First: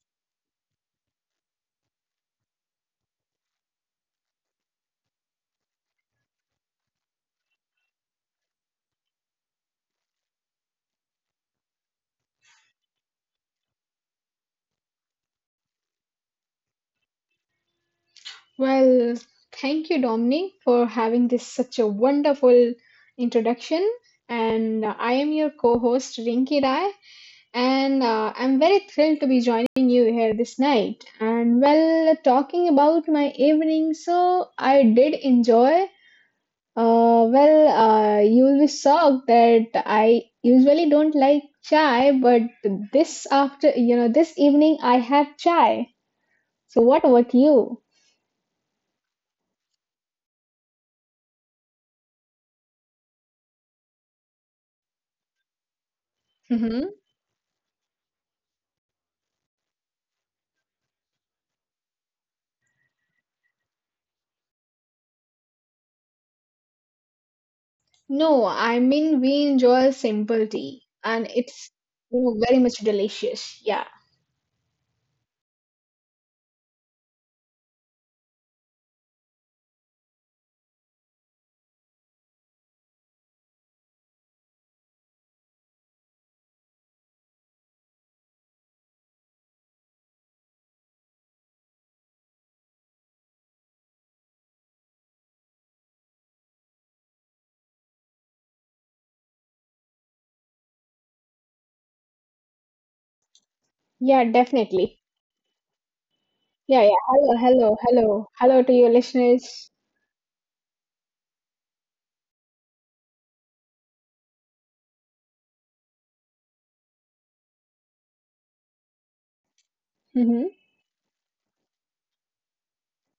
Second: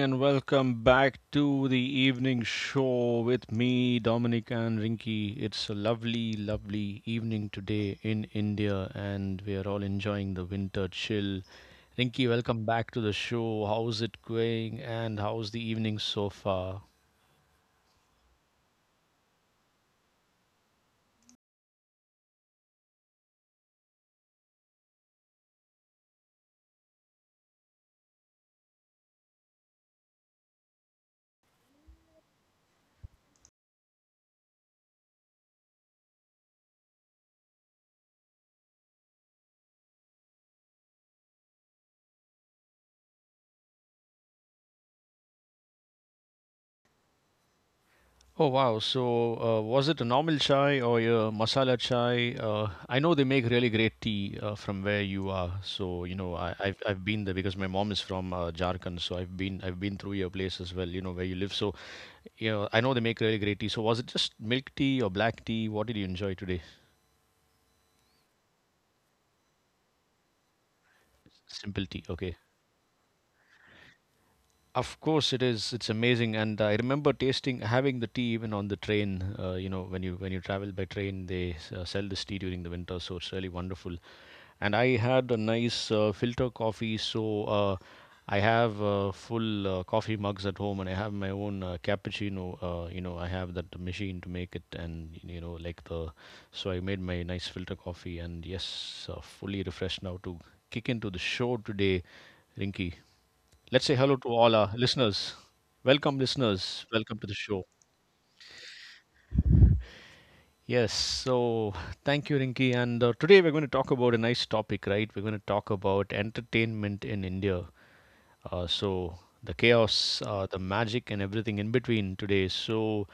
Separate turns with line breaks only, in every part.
and welcome back to the evening show with me, Dominic and Rinky. It's a lovely, lovely evening today in India and we are all enjoying the winter chill. Rinky, welcome back to the show. How's it going and how's the evening so far?
Well, thank you, Dominic, for having this such a wonderful introduction. And I am your co-host, Rinki Rai, and I'm very thrilled to be joining you here this night. And well, talking about my evening, so I did enjoy. You will be shocked that I usually don't like chai, but this this evening I had chai. So what about you?
Oh wow! So was it a normal chai or a masala chai? I know they make really great tea from where you are. So you know, I, I've I've been there because my mom is from Jharkhand. So I've been through your place as well. You know where you live. So you know, I know they make really great tea. So was it just milk tea or black tea? What did you enjoy today?
No, I mean we enjoy simple tea and it's
Simple tea. Okay.
very much delicious. Yeah.
Of course, it is. It's amazing, and I remember tasting having the tea even on the train. You know, when you travel by train, they sell this tea during the winter, so it's really wonderful. And I had a nice filter coffee, so uh, I have full coffee mugs at home, and I have my own cappuccino. You know, I have that machine to make it, and you know, like the so I made my nice filter coffee, and yes, fully refreshed now to kick into the show today, Rinky. Let's say hello
Yeah,
to all our
definitely.
listeners. Welcome,
Yeah,
listeners.
yeah.
Welcome to
Hello,
the show.
hello, hello. Hello to your listeners.
Yes, so thank you, Rinki. And today we're going to talk about a nice topic, right? We're going to talk about entertainment in India. So the chaos,
Mm-hmm.
the magic, and everything in between today. So,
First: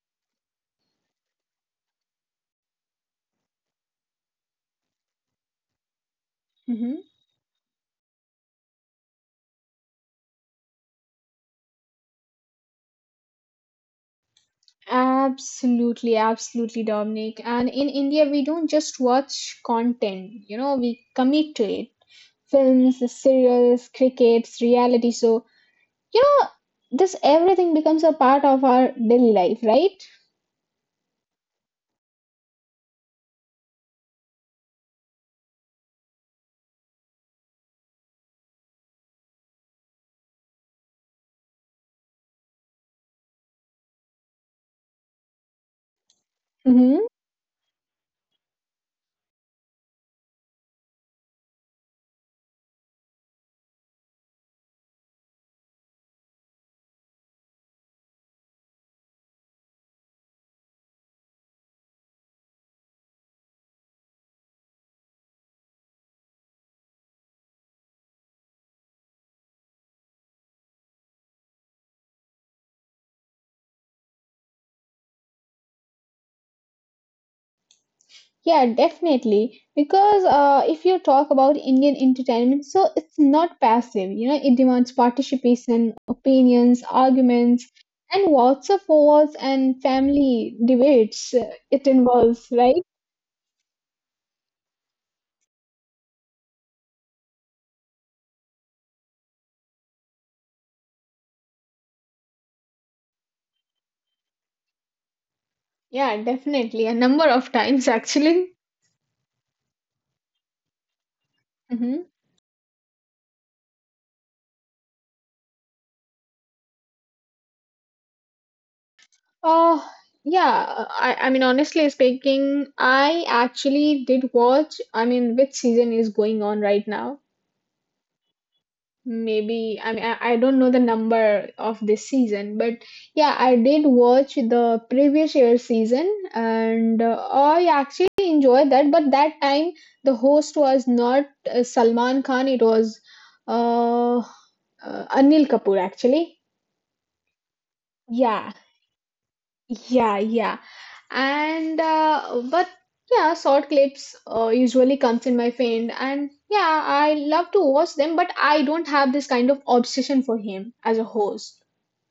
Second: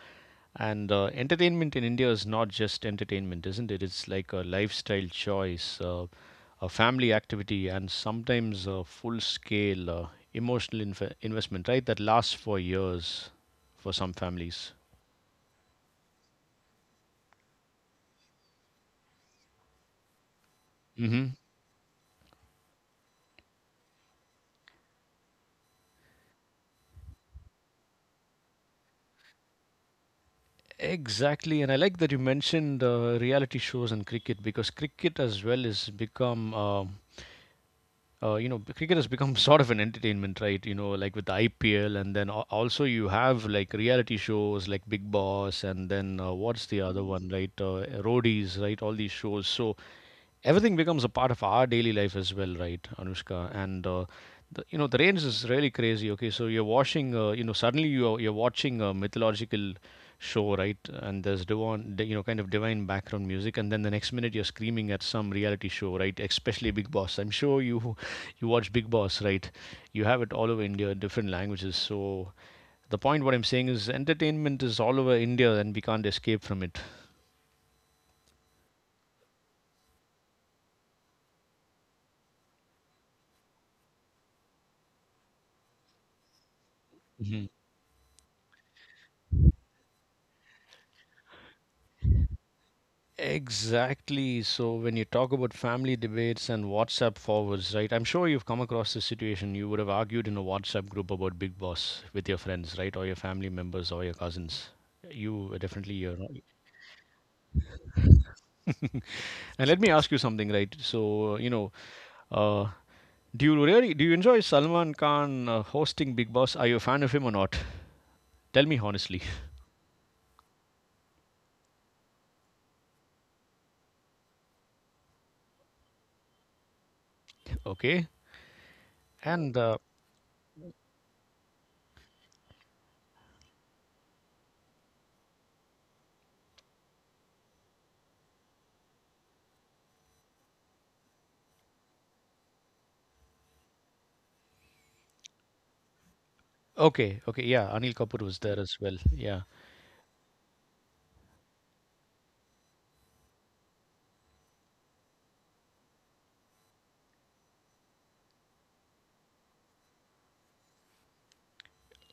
and entertainment in India is not just entertainment, isn't it? It's like a lifestyle choice, a
Mm-hmm.
family activity, and sometimes a full scale emotional investment, right? That lasts for years for some families.
Absolutely, absolutely, Dominic. And in India, we don't just watch content, you know, we
Hmm.
commit to it. Films, serials, crickets, reality. So, you know, this everything becomes a part of our daily life, right?
Exactly, and I like that you mentioned reality shows and cricket because cricket as well has become, you know, cricket has become sort of an entertainment, right? You know, like with the IPL, and then also you have like reality shows like Big Boss, and then what's the
Mm-hmm.
other one, right? Roadies, right? All these shows. So everything becomes a part of our daily life as well, right, Anushka? And the, you know, the range is really crazy. Okay, so you're watching, you know, suddenly you're watching a mythological show, right? And there's divine, you know, kind of divine background music, and then the next minute you're screaming at some reality show, right? Especially Big Boss. I'm sure you you watch Big Boss, right? You have it all over India, different languages. So the point what I'm saying is entertainment is all over India, and we can't escape from it.
Yeah, definitely. Because if you talk about Indian entertainment, so it's not passive. You know, it demands participation, opinions, arguments, and lots of wars and family debates. It involves, right?
Exactly. So when you talk about family debates and WhatsApp forwards, right? I'm sure you've come across this situation. You would have argued in a WhatsApp group about Big Boss with your friends, right? Or your family members or your cousins. You were definitely
Yeah,
you're not-
definitely. A number of times, actually.
And let me ask you something, right? So, you know,
Mm-hmm.
uh, do you really do you enjoy Salman Khan hosting Big Boss? Are you a fan of him or not? Tell me honestly.
Uh, yeah. I mean, honestly speaking, I actually did watch. I mean, which season is going on right now?
Okay. And
Maybe I don't know the number of this season, but yeah, I did watch the previous year season, and I actually enjoyed that, but that time the host was not Salman Khan, it was uh, Anil Kapoor, actually.
okay, okay, yeah, Anil Kapoor was
Yeah.
there as well. Yeah.
Yeah, yeah. And but yeah, short clips usually comes in my feed, and yeah, I love to watch them, but I don't have this kind of obsession for him as a host.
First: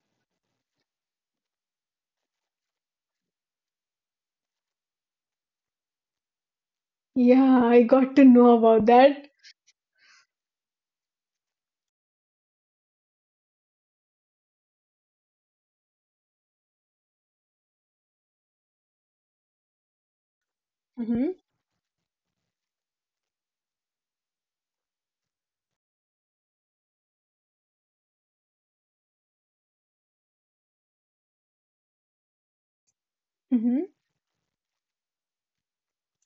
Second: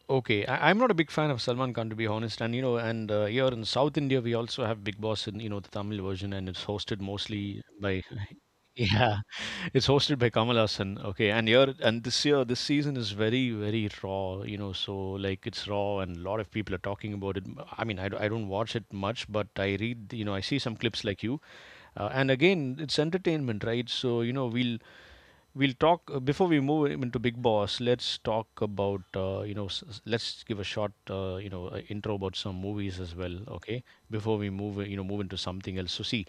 Okay, I'm not a big fan of Salman Khan to be honest, and you know, and here in South India we also have Big Boss in you know the Tamil version, and it's hosted mostly
Yeah, I
by
got to know about
yeah,
that.
it's hosted by Kamal Hassan. Okay, and here and this year this season is very very raw, you know, so like it's raw and a lot of people are talking about it. I mean, I don't watch it much, but I read you know I see some clips like
Hmm.
you, and again it's entertainment, right? So you know we'll talk before we move into Big Boss. Let's talk about you know. Let's give a short you know intro about some movies as well. Okay,
Hmm.
before we move you know move into something else. So see,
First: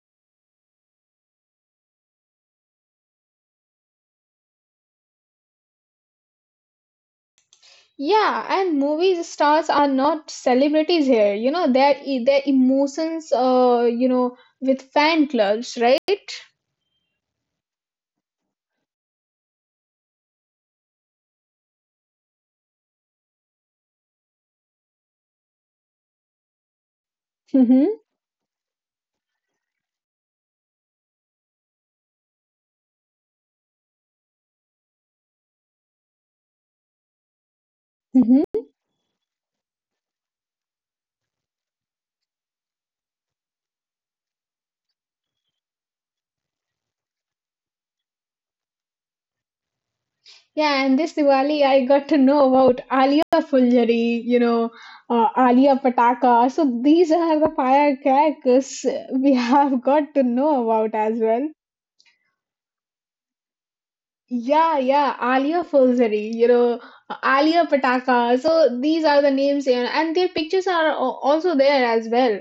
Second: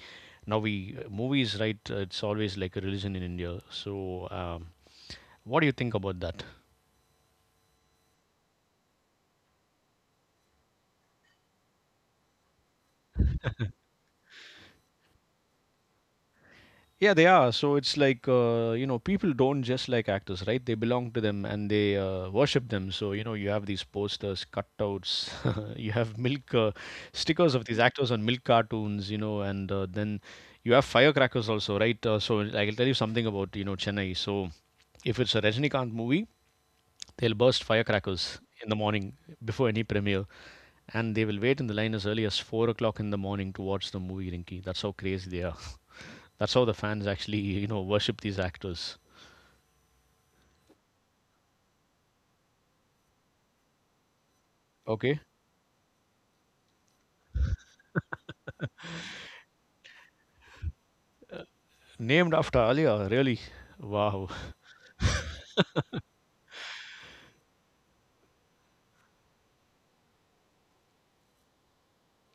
now we movies right? It's always like a religion in India. So what do you think about that?
Yeah, and movie stars are not celebrities here. You know, their emotions, you know, with fan clubs, right?
Yeah, they are. So it's like you know, people don't just like actors, right? They belong to them and they worship them. So you know, you have these posters, cutouts. You have milk stickers of these
Mm-hmm.
actors on milk cartoons, you know, and then you have firecrackers also, right? So I'll tell you something about you know Chennai. So if it's a Rajinikanth movie, they'll burst firecrackers
Mm-hmm.
in the morning before any premiere, and they will wait in the line as early as 4 o'clock in the morning to watch the movie. Rinky, that's how crazy they are. That's how the fans actually, you know, worship these actors.
Yeah, and this Diwali I got to know about Alia Fulgari, you know,
Okay.
Alia Pataka. So these are the firecrackers we have got to know about as well.
Named after Alia, really. Wow.
Yeah, yeah, Alia Fulgari, you know, Alia Pataka. So these are the names, and their pictures are also there as well.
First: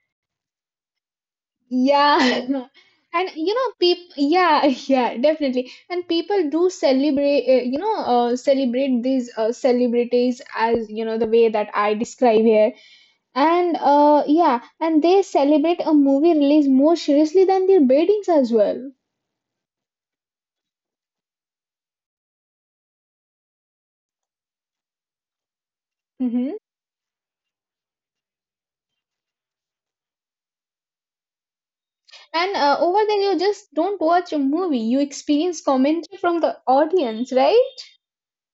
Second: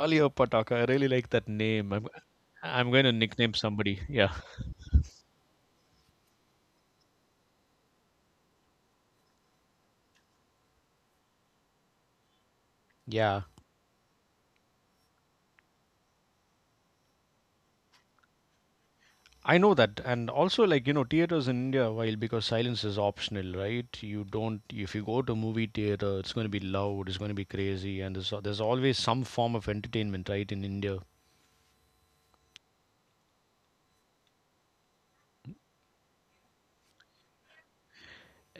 Alia Pataka, I really like that name.
Yeah.
I'm going to
And you
nickname
know,
somebody.
people,
Yeah.
yeah, yeah, definitely. And people do celebrate, celebrate these celebrities as, you know, the way that I describe here.
Yeah.
And Yeah, and they celebrate a movie release more seriously than their ratings as well.
I know that. And also, like, you know, theaters in India, while because silence is optional, right? You don't, if you go to a movie theater, it's going to
Hmm.
be loud, it's going to be crazy. And there's always some form of entertainment, right, in India.
And Over there, you just don't watch a movie, you experience commentary from the audience, right?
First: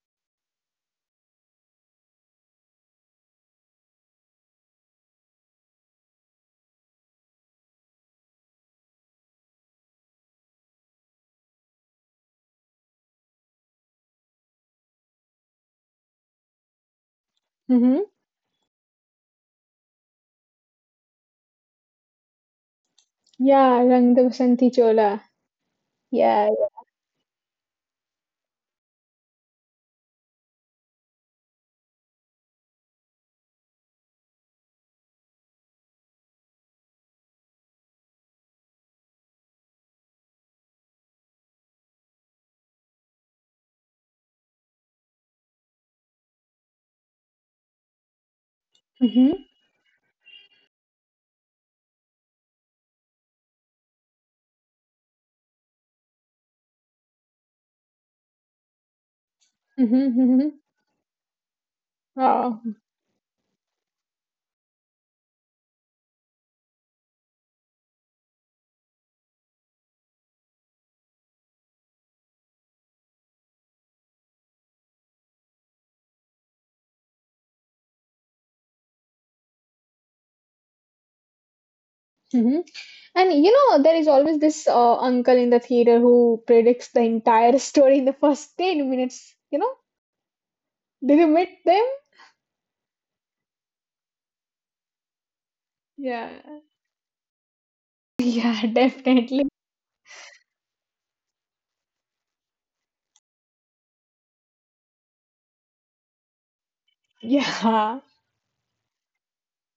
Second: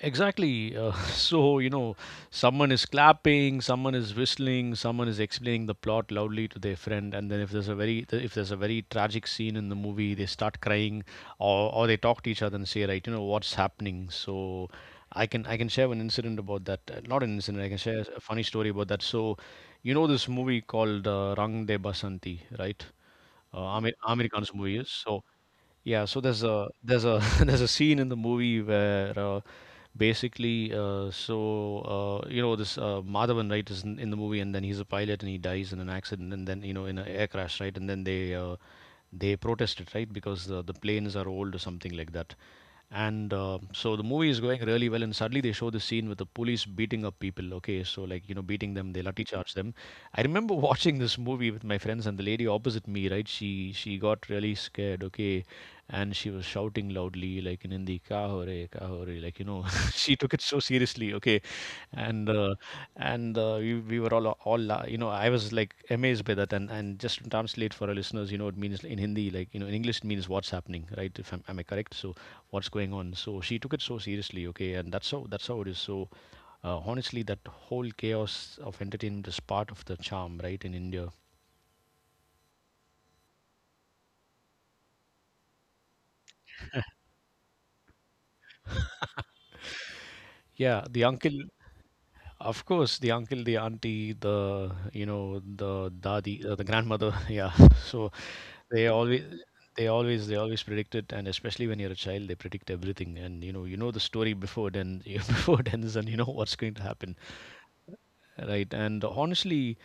Exactly. So, you know, someone is clapping, someone is whistling, someone is explaining the plot loudly to their friend, and then if there's a very tragic scene in the movie, they start crying or they talk to each other and say, right, you know, what's happening? So I can share an incident about that. Not an incident, I can
Mm-hmm.
share a funny story about that. So, you know this movie called Rang De Basanti, right?
Yeah, Rang
Amir
de
Khan's movie
Basanti
is. So
Chola.
yeah, so there's
Yeah.
a there's a there's a scene in the movie where basically so you know this Madhavan right is in the movie and then he's a pilot and he dies in an accident and then you know in an air crash right and then they protest it right because the planes are old or something like that and so the movie is going really well and suddenly they show the scene with the police beating up people, okay, so like you know beating them they lathi
Mm-hmm.
charge them. I remember watching this movie with my friends and the lady opposite me right she got really scared, okay, and she was shouting loudly like in Hindi, "Kya ho re, kya ho re?" Like you know,
Mm-hmm.
she took it
Mm-hmm.
so seriously. Okay, and
Wow.
we, we were all you know I was like amazed by that. And just to translate for our listeners, you know, it means in Hindi like you know in English it means what's happening, right? If I'm am I correct? So what's going on? So she took it so seriously. Okay, and that's how it is. So. Honestly, that whole chaos of entertainment is part of the charm, right? In India,
Hmm. And you know, there is always this uncle in the theater who predicts the entire story in the first 10 minutes. You know,
yeah, the
did you
uncle.
meet them?
Of course, the uncle, the auntie, the you know, the dadi,
Yeah.
the grandmother, yeah. So
Yeah,
they always,
definitely.
they always predict it, and especially when you're a child, they predict everything, and you know the story before it and before it ends, and you know what's going to happen,
Yeah.
right? And honestly,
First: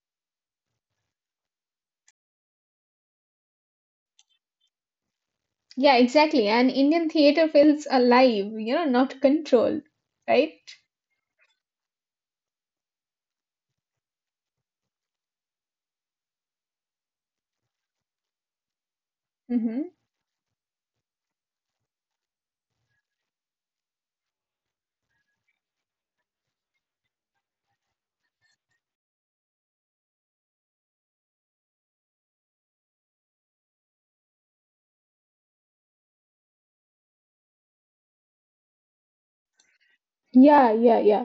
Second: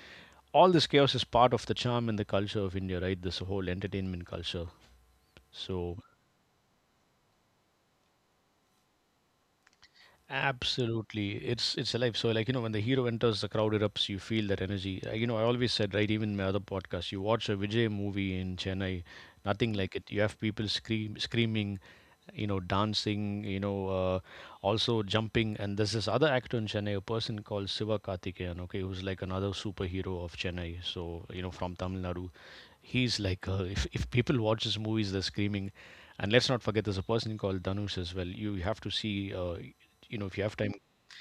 all this chaos is part of the charm and the culture of India, right? This whole entertainment culture.
Yeah,
So
exactly. And Indian theater feels alive, you know, not controlled, right?
absolutely. It's alive. So like, you know, when the hero enters, the crowd erupts, you feel that energy. You know, I always said, right, even in my other podcast, you watch a Vijay movie in Chennai, nothing
Mm-hmm.
like it. You have people screaming, you know, dancing, you know, also jumping. And there's this other actor in Chennai, a person called Siva Karthikeyan, okay, who's like another superhero of Chennai. So, you know, from Tamil Nadu. He's like, if people watch his movies, they're screaming. And let's not forget, there's a person called Dhanush as well. You have to see. You know if you have
Yeah,
time
yeah, yeah.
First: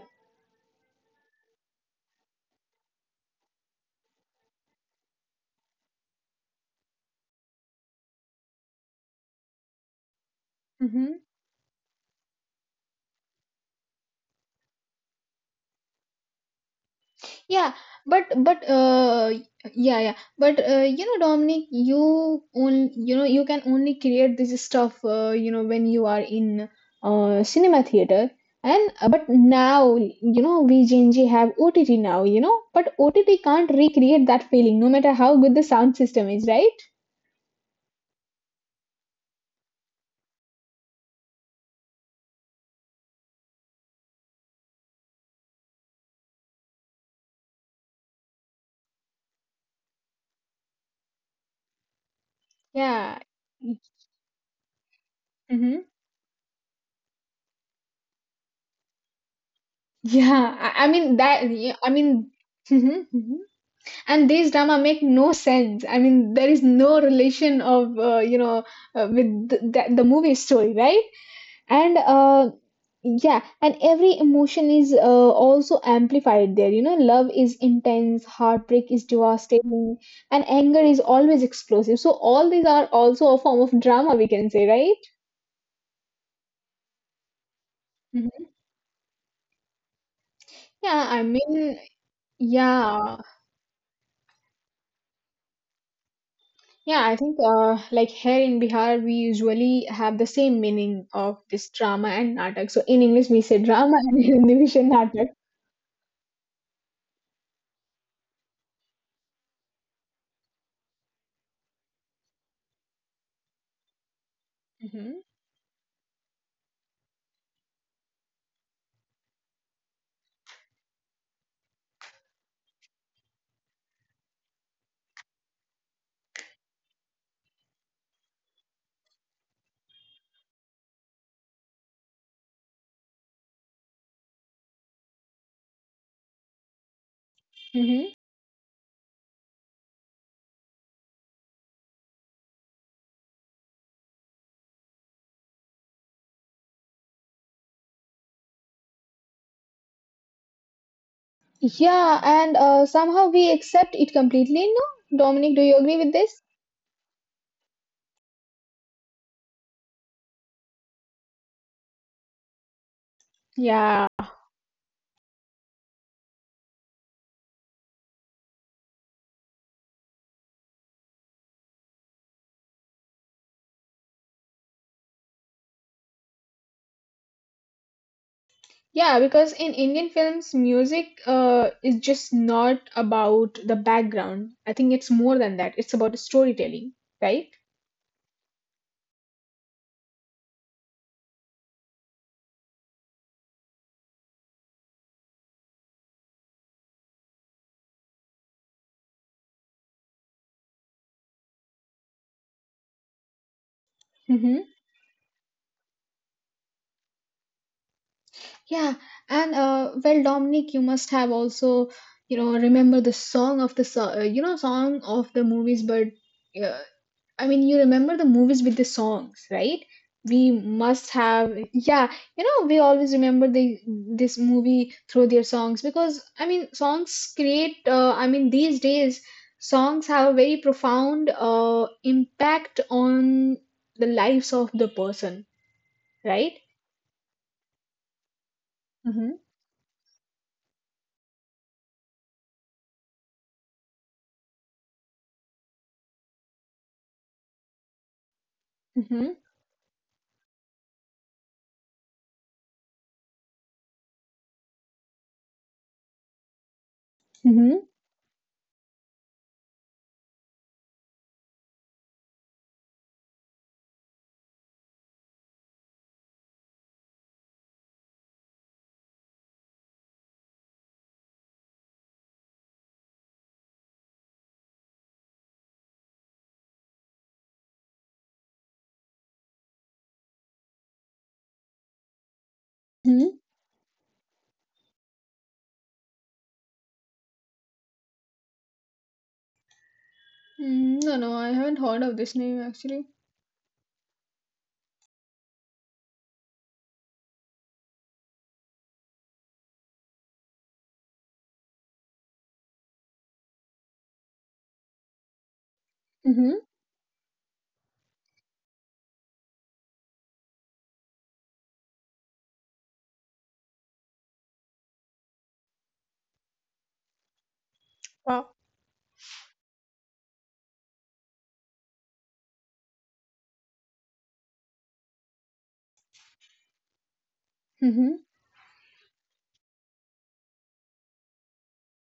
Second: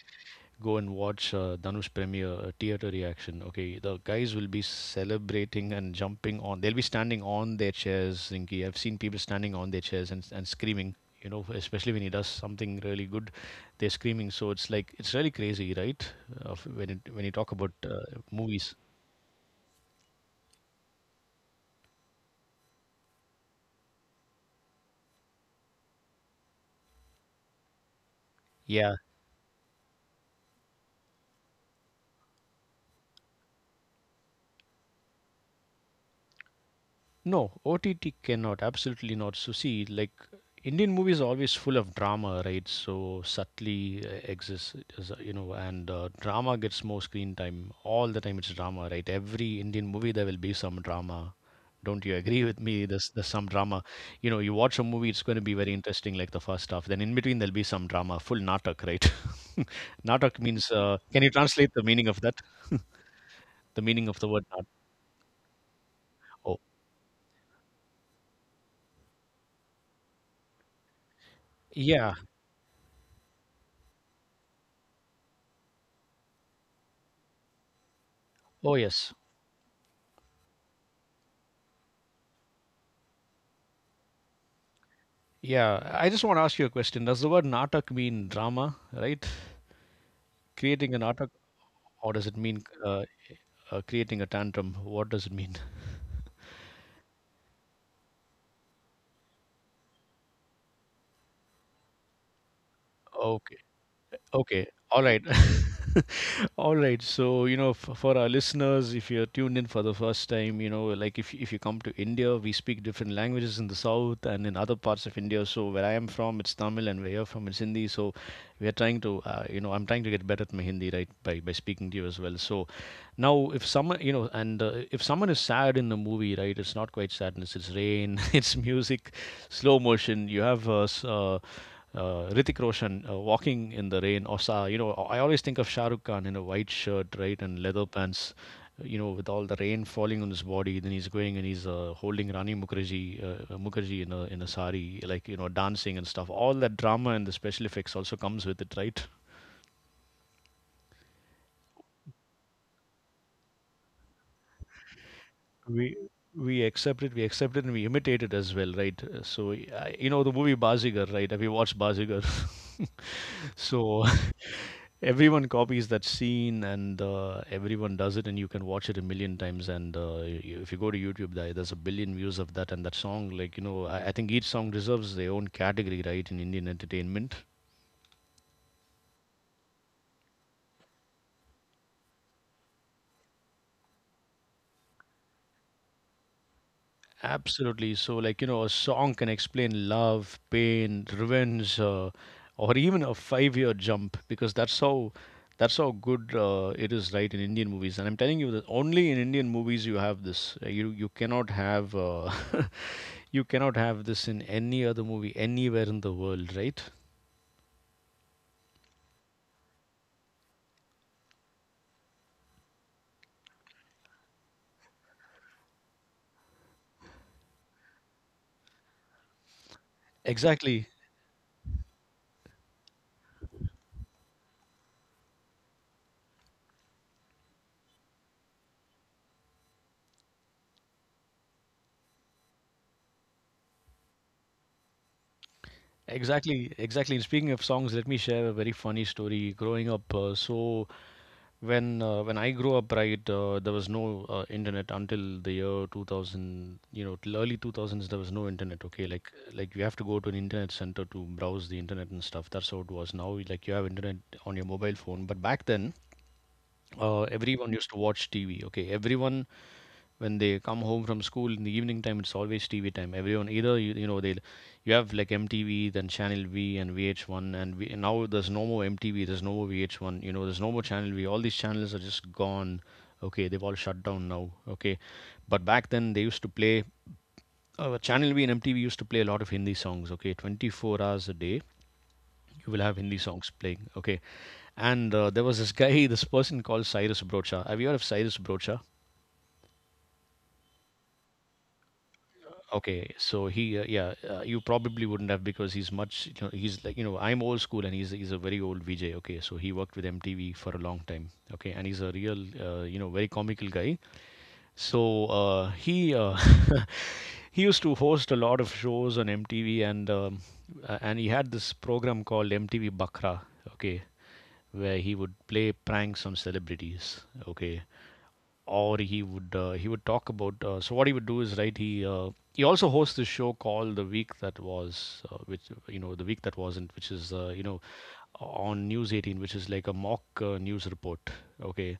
go and watch Dhanush premiere theater reaction. Okay, the guys will be celebrating and jumping on. They'll be standing on their chairs, Rinki. I've seen people standing on their chairs and screaming.
Mm-hmm.
You know, especially when he does something really good, they're screaming. So it's like it's really crazy, right? When you talk about
Yeah, but
movies.
yeah yeah but you know, Dominic, you can only create this stuff you know, when you are in cinema theater, and
Yeah.
but now you know we Gen Z have OTT now, you know, but OTT can't recreate that feeling, no matter how good the sound system is, right?
No, OTT cannot, absolutely not. So see, like Indian movies are always full of drama, right? So subtly exists, is, and drama gets more screen time all the time. It's drama, right? Every Indian movie there will be some drama. Don't you agree with me? There's
Yeah.
there's some drama. You know, you watch a movie, it's going to be
Mm-hmm.
very interesting, like the first half. Then in between there'll be some drama, full natak, right? Natak
Yeah,
means.
I mean
Can you
that, yeah,
translate the
I
meaning of
mean
that?
mhm, mhm.
The meaning of
And
the word
these
natak?
drama make no sense. I mean, there is
Oh,
no relation of with the movie story, right? and
yeah.
Yeah, and every emotion is also amplified there. You know, love is intense,
Oh,
heartbreak is
yes.
devastating, and anger is always explosive. So all these are also a form of drama, we can say, right?
Yeah, I just want to ask you a question. Does the word natak mean
Mhm.
drama, right? Creating a
yeah i
natak,
mean
or does it mean
yeah.
creating a tantrum? What does it mean?
Yeah, I think like here in Bihar, we usually have the same meaning of this drama and natak. So in English, we say drama and in Hindi, we
Okay.
say
All
natak.
right. All right. So, you know, f for our listeners, if you're tuned in for the first time, like if you come to India, we speak different languages in the south and in other parts
Hmm.
of India. So where I am from, it's Tamil, and where you're from, it's Hindi. So we are trying to, I'm trying to get better at my Hindi, right, by speaking to you as well. So now, if someone, you know, and if someone is sad in the movie, right, it's not quite sadness. It's rain. It's music, slow motion. You have Ritik Roshan walking in the rain, or I always think of Shah Rukh Khan in a white shirt, right, and leather
Hmm.
pants, with all the rain falling on his body. Then he's going and he's holding Rani Mukherjee in a sari, like dancing and stuff. All that drama and the special effects also comes with it, right?
Yeah, and somehow we accept it completely. No, Dominic, do you agree
we
with this?
we accept it, we accept it, and we imitate it as well, right? So you know the movie Bazigar, right? Have you watched Bazigar?
Yeah.
So everyone copies that scene, and everyone does it, and you can watch it a million times. And if you go to YouTube, there's a billion views of that and that song. Like I think each song deserves their own category, right, in Indian entertainment.
Yeah, because in Indian films, music is just not about the background. I think it's more than that. It's about storytelling, right?
Absolutely. So, like, a song can explain love, pain, revenge, or even a 5-year jump because that's how good it is, right, in Indian movies. And I'm telling you that only in Indian movies you have this. You you cannot have You cannot have this in
Mm-hmm.
any other movie anywhere in the world, right?
Yeah, and well, Dominic, you must have also, you know, remember the song of the song of the movies, but uh, I mean, you remember the movies with the songs, right? We
Exactly.
must have, yeah, you know, we always remember the this movie through their songs, because I mean, songs create. I mean, these days, songs have a very profound impact on the lives of the person, right?
Exactly, exactly. And speaking of songs, let me share a very funny
Mm-hmm.
story. Growing up, when when I grew up, right, there was no internet until the year 2000. You know, till early 2000s, there was no internet. Okay,
Mm-hmm.
like you have to go to an internet center to browse the internet and stuff. That's how it was. Now, like you have internet on your mobile phone, but back then, everyone
Mm-hmm.
used to watch TV. Okay, everyone, when they come home from school in the evening time, it's always TV time. Everyone, either you, you know, they you have like MTV, then Channel V and VH1, and, V, and now there's no more MTV, there's no more VH1, there's no more Channel V. All these channels are just gone. Okay, they've all shut down now. Okay, but back then they used to play Channel V and MTV used to play a lot of Hindi songs. Okay, 24 hours a day you will have Hindi
Mm-hmm.
songs playing. Okay, and there was this guy this person called Cyrus Brocha. Have you heard of Cyrus Brocha?
Mm, no, no, I haven't heard of this name actually.
Okay, so he, yeah, you probably wouldn't have because he's much, he's like, I'm old school and he's a very old VJ. Okay, so he worked with MTV for a long time. Okay, and he's a real, very comical guy. So he
Mm-hmm.
he used to host a lot of shows on MTV, and he had this program called MTV Bakra, okay, where he would play pranks on celebrities, okay,
Wow.
or he would talk about. So what he would do is right. He also hosts this show called The Week That Was, which you know the week that wasn't, which is
Mm-hmm.
on News 18, which is like a mock news report, okay,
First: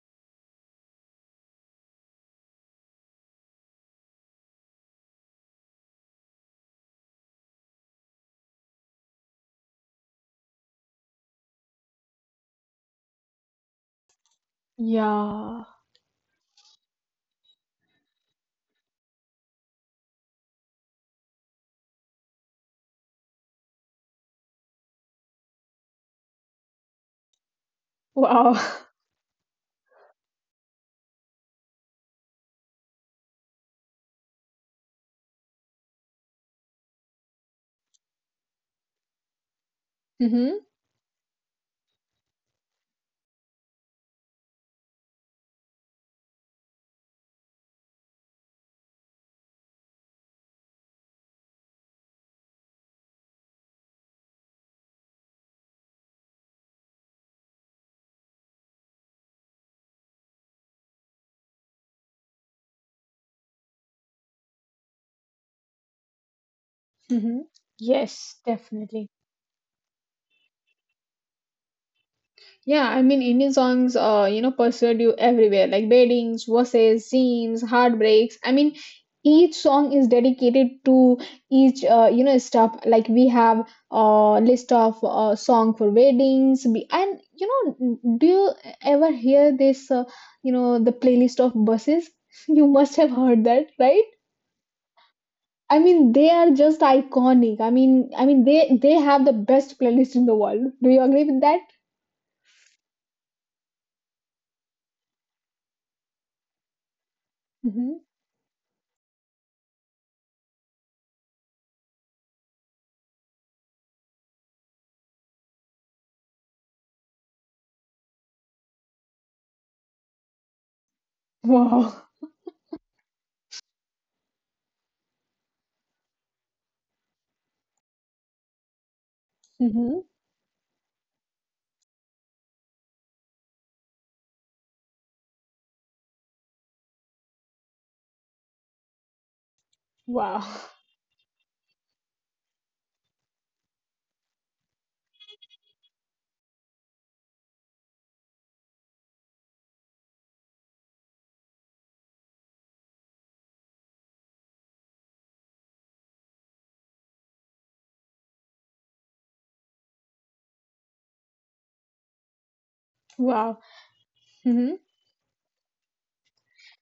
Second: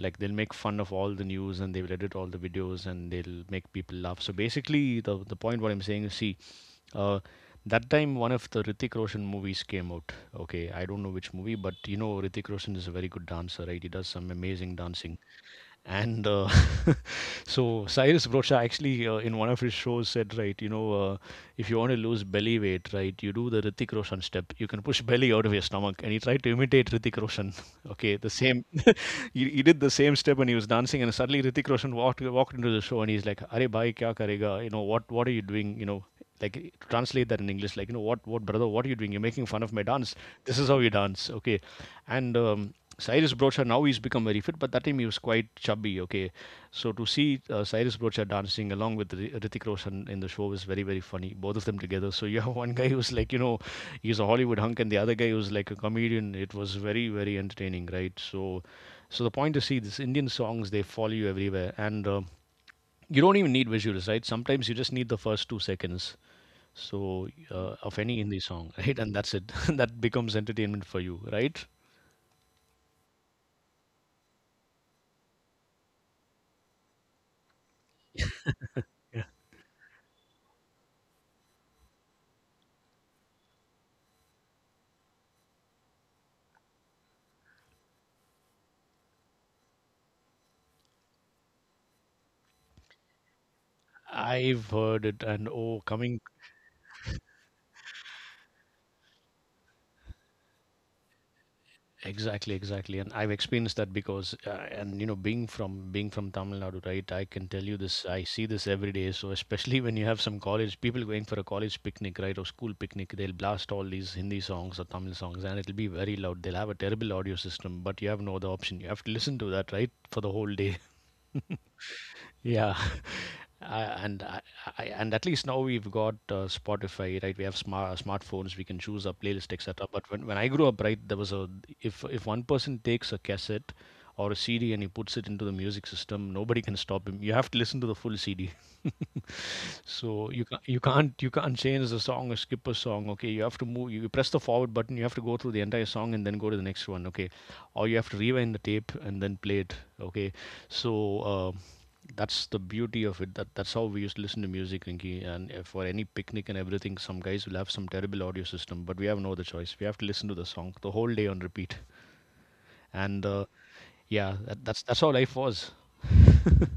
like they'll make fun of all the news and they will edit all the videos and they'll make people laugh. So basically the point what I'm saying is, see, uh, that time one of the Ritik Roshan movies came out. Okay, I don't know which movie, but you know Ritik Roshan is a very good dancer, right? He does some amazing dancing.
Yeah.
And so Cyrus Brocha actually in one of his shows said, right, if you want to lose belly weight, right, you do the Ritik Roshan step. You can push belly out of your stomach. And he tried to imitate Ritik Roshan. Okay, the
Wow.
same. He did the same step and he was dancing. And suddenly Ritik Roshan walked into the show and he's like, "Arey bhai, kya karega? You know what? What are you doing? You know." Like translate that in English, like you know what brother, what are you doing? You're making fun of my dance. This is how you dance, okay? And Cyrus Broadshaw, now he's become very fit, but that time he was quite chubby. Okay, so to see Cyrus Broadshaw dancing along with Hrithik Roshan in the show was very, very funny. Both of them together. So you have one guy who's like, he's a Hollywood hunk, and the other guy who's like a comedian. It was very, very entertaining, right? So, the point is, see, these Indian songs they follow you everywhere, and you don't even need visuals, right? Sometimes you just need the first 2 seconds. So
Hmm.
uh, of any Hindi
Yes,
song, right? And
definitely.
that's it. That becomes entertainment for you, right?
Yeah, I mean, Indian songs, you know, pursued you everywhere, like weddings, verses, scenes, heartbreaks. I mean, each song is dedicated to each, stuff. Like we have a list of song for weddings, and you know, do you ever hear this? You know, the playlist of buses. You must have heard that, right?
I've heard it, and oh,
I mean,
coming.
they are just iconic. I mean, they have the best playlist in the world. Do you agree with that?
Exactly, exactly, and I've experienced that because, and being from Tamil Nadu, right? I can tell you
Mm-hmm.
this. I see this every day. So especially when you have some college people going for a college picnic, right, or school picnic, they'll blast all these Hindi songs or Tamil songs, and it'll be very loud. They'll have a terrible audio system, but you have no other option. You have to listen to that, right, for the whole day.
Wow.
Yeah. And I, and at least now we've got Spotify, right? We have smartphones. We can choose our playlist, etc.
Mm-hmm.
But when I grew up, right, there was a, if one person takes a cassette or a CD and he puts it into the music system, nobody can stop him. You have to listen to the full CD. So
Wow.
you can't change the song or skip a song. Okay, you have to move. You press the forward button. You have to go through the entire song and then go to the next one. Okay, or you have to rewind the tape and then play it. Okay, so. That's the beauty of it. That's how we used to listen to music, Rinky. And if for any picnic and everything, some guys will have some terrible audio system, but we have no other choice. We have to listen to the song the whole day on repeat. And
Wow.
yeah, that,
Mm-hmm.
that's that's how life was.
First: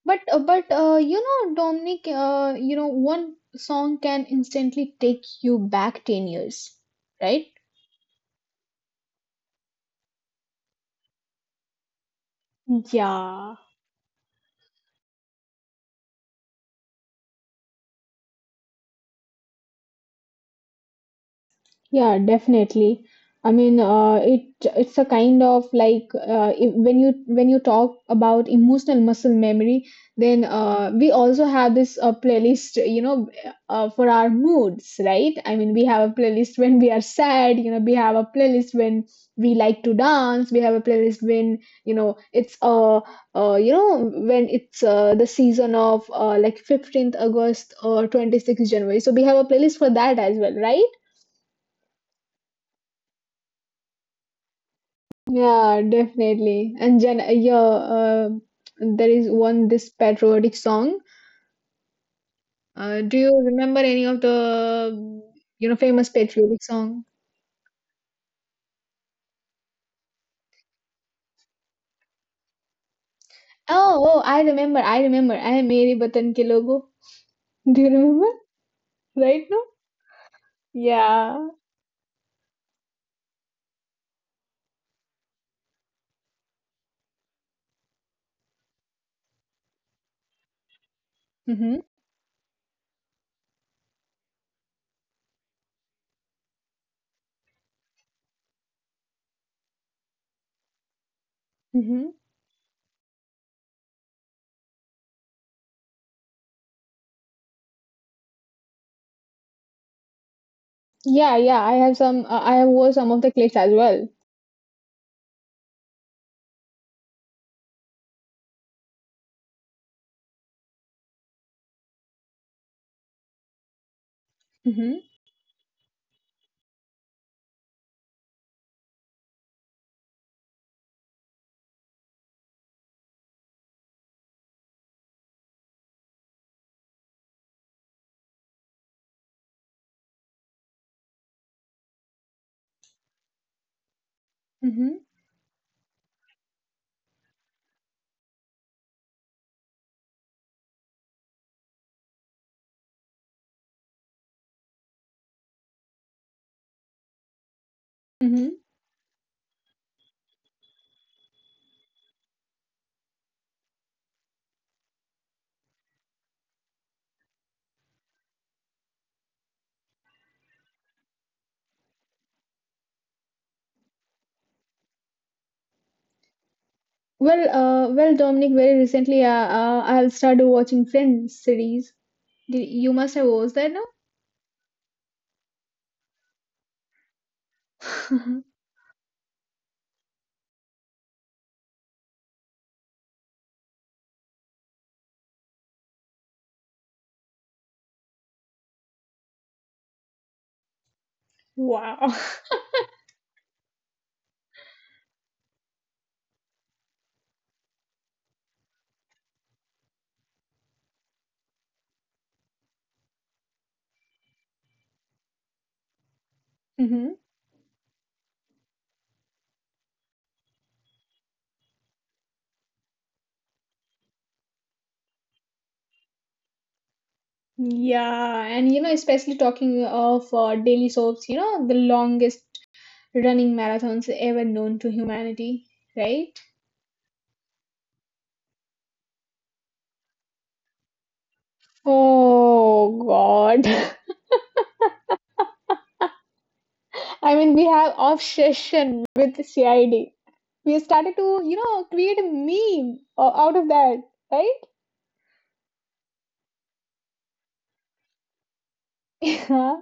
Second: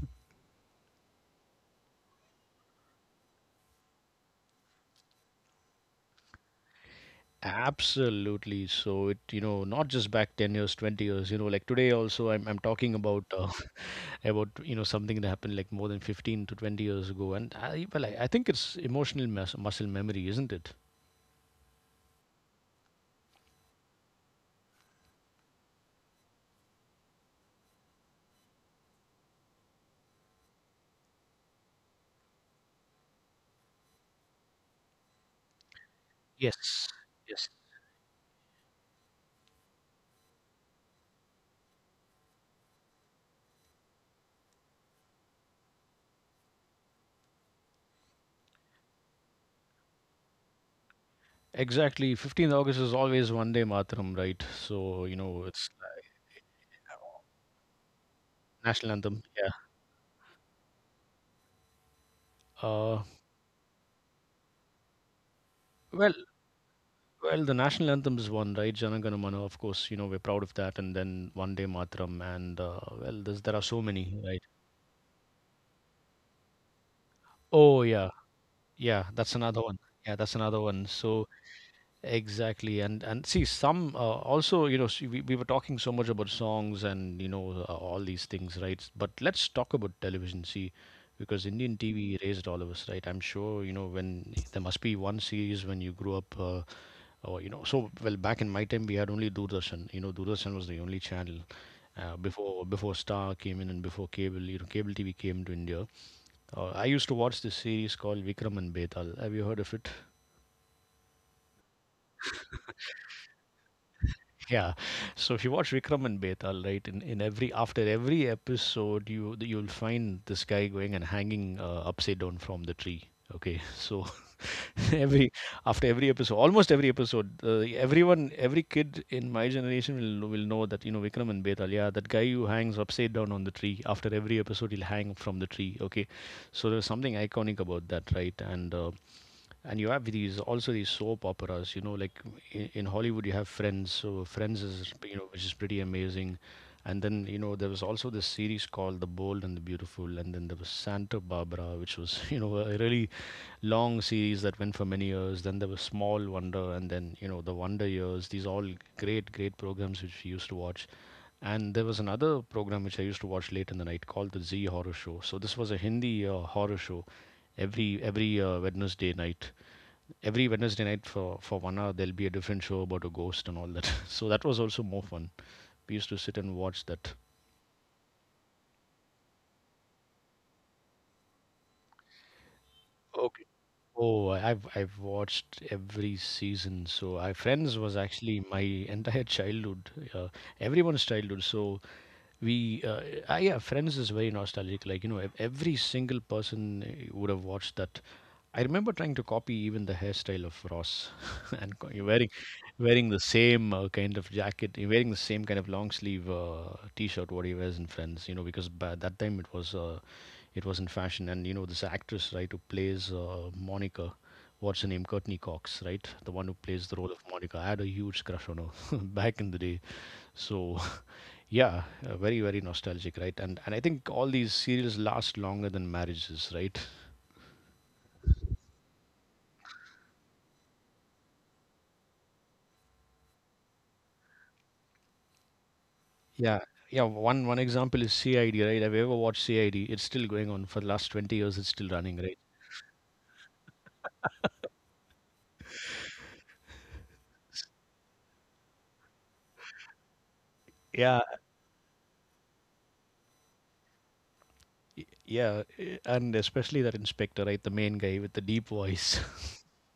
But You know, Dominic, you know, one song can instantly take you back 10 years, right?
Absolutely. So it, not just back 10 years, 20 years. You know, like today also, I'm talking about
Yeah.
about something that happened like more than 15 to 20 years ago. And I, well, I think it's emotional muscle memory, isn't it?
Yeah, definitely. I mean, it's a kind of like if, when you talk about emotional muscle memory, then we also have this playlist, you know, for our moods, right? I mean, we have a playlist when
Yes.
we are
Yes.
sad, you know, we have a playlist when we like to dance, we have a playlist when you know it's you know when it's the season of like 15th August or 26th January. So we have a playlist for that as well, right?
Exactly. 15th August is always one day Mataram, right? So, it's
Yeah, definitely.
national anthem.
There is
Yeah.
one this patriotic song.
Uh,
Do you remember any of the
well,
famous patriotic song?
well, the national anthem is one, right? Janagana Mana, of course, we're proud of that. And then one day Mataram. And, well, there are so many,
Oh,
right?
oh, I remember, I remember. I am Meri Vatan Ke Logo.
Oh,
Do you
yeah.
remember
Yeah. That's another
right
one.
now?
Yeah. That's another one. So,
Yeah.
exactly, and see some also see, we were talking so much about songs and all these things, right? But let's talk about television. See, because Indian
Mm-hmm.
TV raised all of us, right? I'm sure you know when there must be one series when you grew up, or you know. So well, back in my time we had only Doordarshan. You know, Doordarshan was the only channel
Mm-hmm.
before Star came in and before cable. You know, cable TV came to India. I used to watch this series called Vikram and Betal. Have you heard of it?
Yeah, yeah. I have some. I have wore some of the clips as well.
Yeah. So if you watch Vikram and Betal, right, in every after every episode, you'll find this guy going and hanging upside down from the tree. Okay, so
Mm-hmm.
every after every episode, almost every episode, everyone, every kid in my generation will know that you know Vikram and Betal. Yeah, that guy who hangs upside down on the tree. After every episode, he'll hang from the tree. Okay, so there's something iconic about that, right? And you have these also these soap operas, you know, like in Hollywood you have Friends. So Friends is, you
Mm-hmm.
know, which is pretty amazing. And then you know there was also this series called The Bold and the Beautiful, and then there was Santa Barbara, which was, you know, a really long series that went for many years. Then there was Small Wonder, and then, you know, The Wonder Years. These all
Mm-hmm.
great great programs which we used to watch. And there was another program which I used to watch late in the night called The Z Horror Show. So this was a Hindi horror show every Wednesday night, every Wednesday night for 1 hour there'll be a different show about a ghost and all that. So that was also more fun. We used to sit and watch that.
Well, well, Dominic. Very recently, I'll started watching Friends series. Did, you must
Okay.
have watched that, no?
Oh, I've watched every season. So I Friends was actually my entire childhood. Yeah, everyone's childhood. So we, uh, yeah, Friends is very nostalgic. Like, you know, every single person would have watched that. I remember trying to copy even the hairstyle of Ross, and
Wow.
wearing the same kind of jacket, wearing the same kind of long sleeve t-shirt what he wears in Friends. You know, because by that time it was in fashion. And you know this actress, right, who plays Monica. What's her name? Courtney Cox, right? The one who plays the role of
Hmm.
Monica. I had a huge crush on her back in the day. So, yeah, very very nostalgic, right? And I think all these serials last longer than marriages, right?
Yeah, and you know, especially talking of daily soaps, you know, the longest running marathons ever known to humanity, right?
Yeah, yeah. One example is CID, right? Have you ever watched CID? It's still going on for the last 20 years. It's still running, right?
Oh God. I mean, we have obsession with CID. We
Yeah,
started to, you know, create a out of that, right?
yeah, and especially that inspector, right? The main guy with the deep voice.
Yeah.